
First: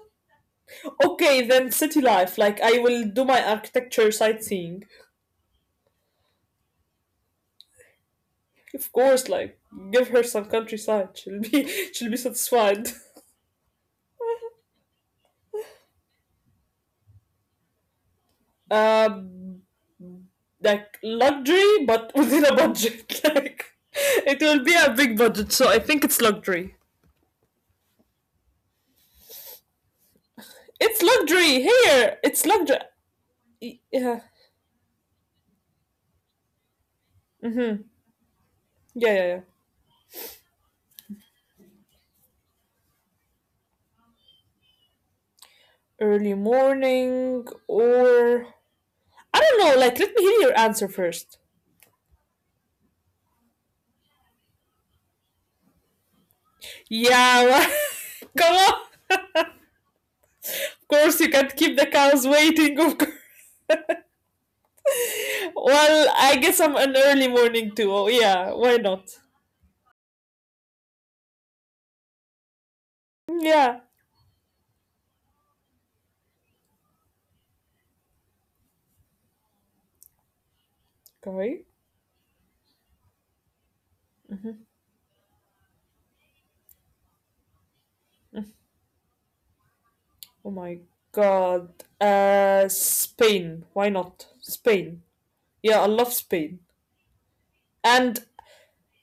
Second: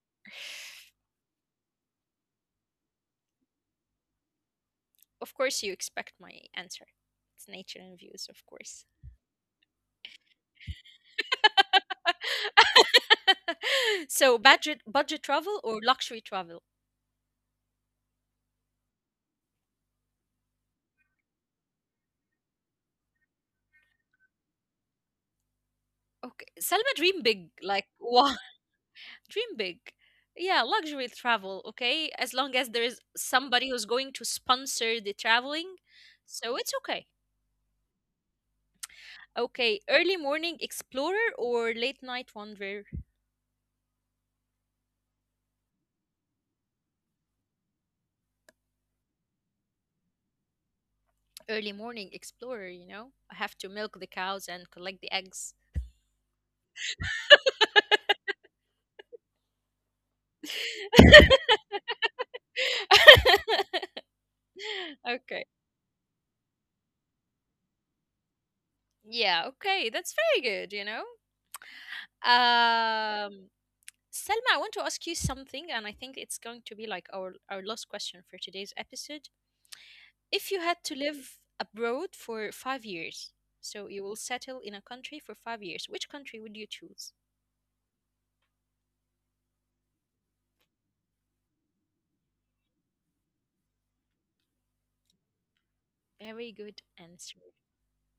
[SPEAKER 2] Okay, then city life. Like, I will do my architecture sightseeing.
[SPEAKER 1] Of course, you expect my answer. It's nature and views, of course.
[SPEAKER 2] Of course, like give her some countryside. She'll be [laughs] she'll be satisfied.
[SPEAKER 1] [laughs] So budget travel or luxury travel?
[SPEAKER 2] Um, like luxury, but [laughs] within a budget. [laughs] Like, it will be a big budget, so I think it's
[SPEAKER 1] Okay,
[SPEAKER 2] luxury.
[SPEAKER 1] Selma, dream big. Like what? [laughs] Dream big. Yeah,
[SPEAKER 2] It's
[SPEAKER 1] luxury
[SPEAKER 2] luxury
[SPEAKER 1] travel.
[SPEAKER 2] here.
[SPEAKER 1] Okay,
[SPEAKER 2] It's
[SPEAKER 1] as long as there
[SPEAKER 2] luxury.
[SPEAKER 1] is somebody who's
[SPEAKER 2] Yeah.
[SPEAKER 1] going to sponsor the traveling, so it's okay.
[SPEAKER 2] Mm-hmm. Yeah, yeah, yeah.
[SPEAKER 1] Okay, early morning explorer or late night wanderer?
[SPEAKER 2] Early morning or I don't know. Like, let me hear your answer first.
[SPEAKER 1] Early morning explorer, you know? I have to milk the cows and collect the eggs. [laughs]
[SPEAKER 2] Yeah. [laughs] Come on. Of course, you can't keep the cows waiting. Of course.
[SPEAKER 1] Okay.
[SPEAKER 2] Well, I guess I'm an early morning duo. Yeah, why not?
[SPEAKER 1] Yeah, okay. That's very good, you know?
[SPEAKER 2] Yeah.
[SPEAKER 1] Um, Selma, I want to ask you something, and I think it's going to be like our last question for today's episode. If you had
[SPEAKER 2] Okay.
[SPEAKER 1] to live abroad for 5 years, so you will settle in a country for 5 years, which country would you choose?
[SPEAKER 2] Oh my god. Spain. Why not? Spain. Yeah, I love Spain.
[SPEAKER 1] Very good
[SPEAKER 2] And
[SPEAKER 1] answer.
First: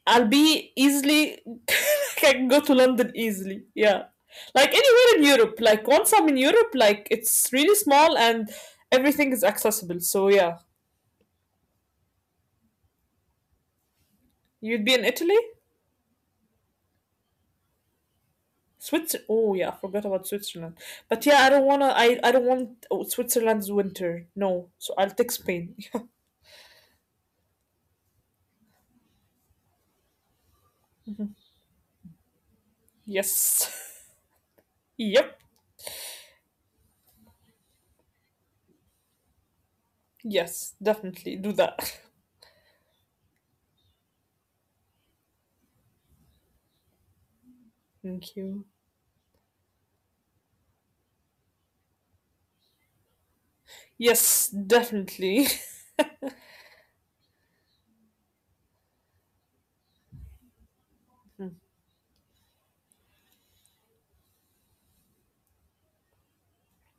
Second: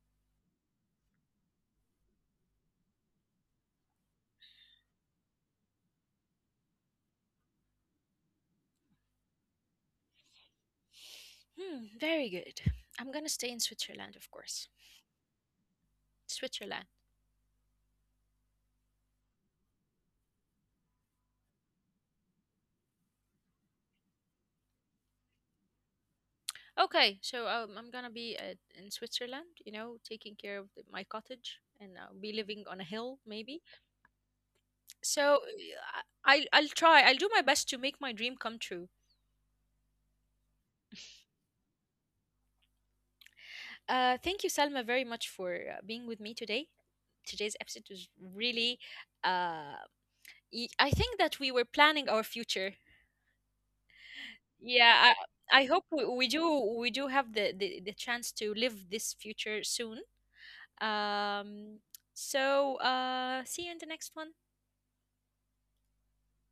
[SPEAKER 2] I'll be easily. [laughs] I can go to London easily. Yeah. Like anywhere in Europe. Like once I'm in Europe, like it's really small and everything is accessible. So yeah.
[SPEAKER 1] Hmm, very good. I'm gonna stay in Switzerland, of course.
[SPEAKER 2] You'd be in Italy?
[SPEAKER 1] Switzerland.
[SPEAKER 2] Switzer. Oh yeah, I forgot about Switzerland. But yeah, I don't wanna. I don't want oh, Switzerland's winter. No, so I'll take Spain. [laughs]
[SPEAKER 1] Okay, so I'm gonna be at, in Switzerland, you know, taking care of the, my cottage, and I'll be living on a hill, maybe.
[SPEAKER 2] Yes. [laughs]
[SPEAKER 1] So
[SPEAKER 2] Yep.
[SPEAKER 1] I'll try. I'll do my best to make my dream come true.
[SPEAKER 2] Yes, definitely do that.
[SPEAKER 1] Thank you, Salma, very much for being with me today. Today's episode was
[SPEAKER 2] [laughs] Thank you.
[SPEAKER 1] really. Uh, I think that we were planning our future.
[SPEAKER 2] Yes,
[SPEAKER 1] Yeah,
[SPEAKER 2] definitely.
[SPEAKER 1] I hope we do have the, the chance to live this future soon.
[SPEAKER 2] [laughs]
[SPEAKER 1] Um, so see you in the next one.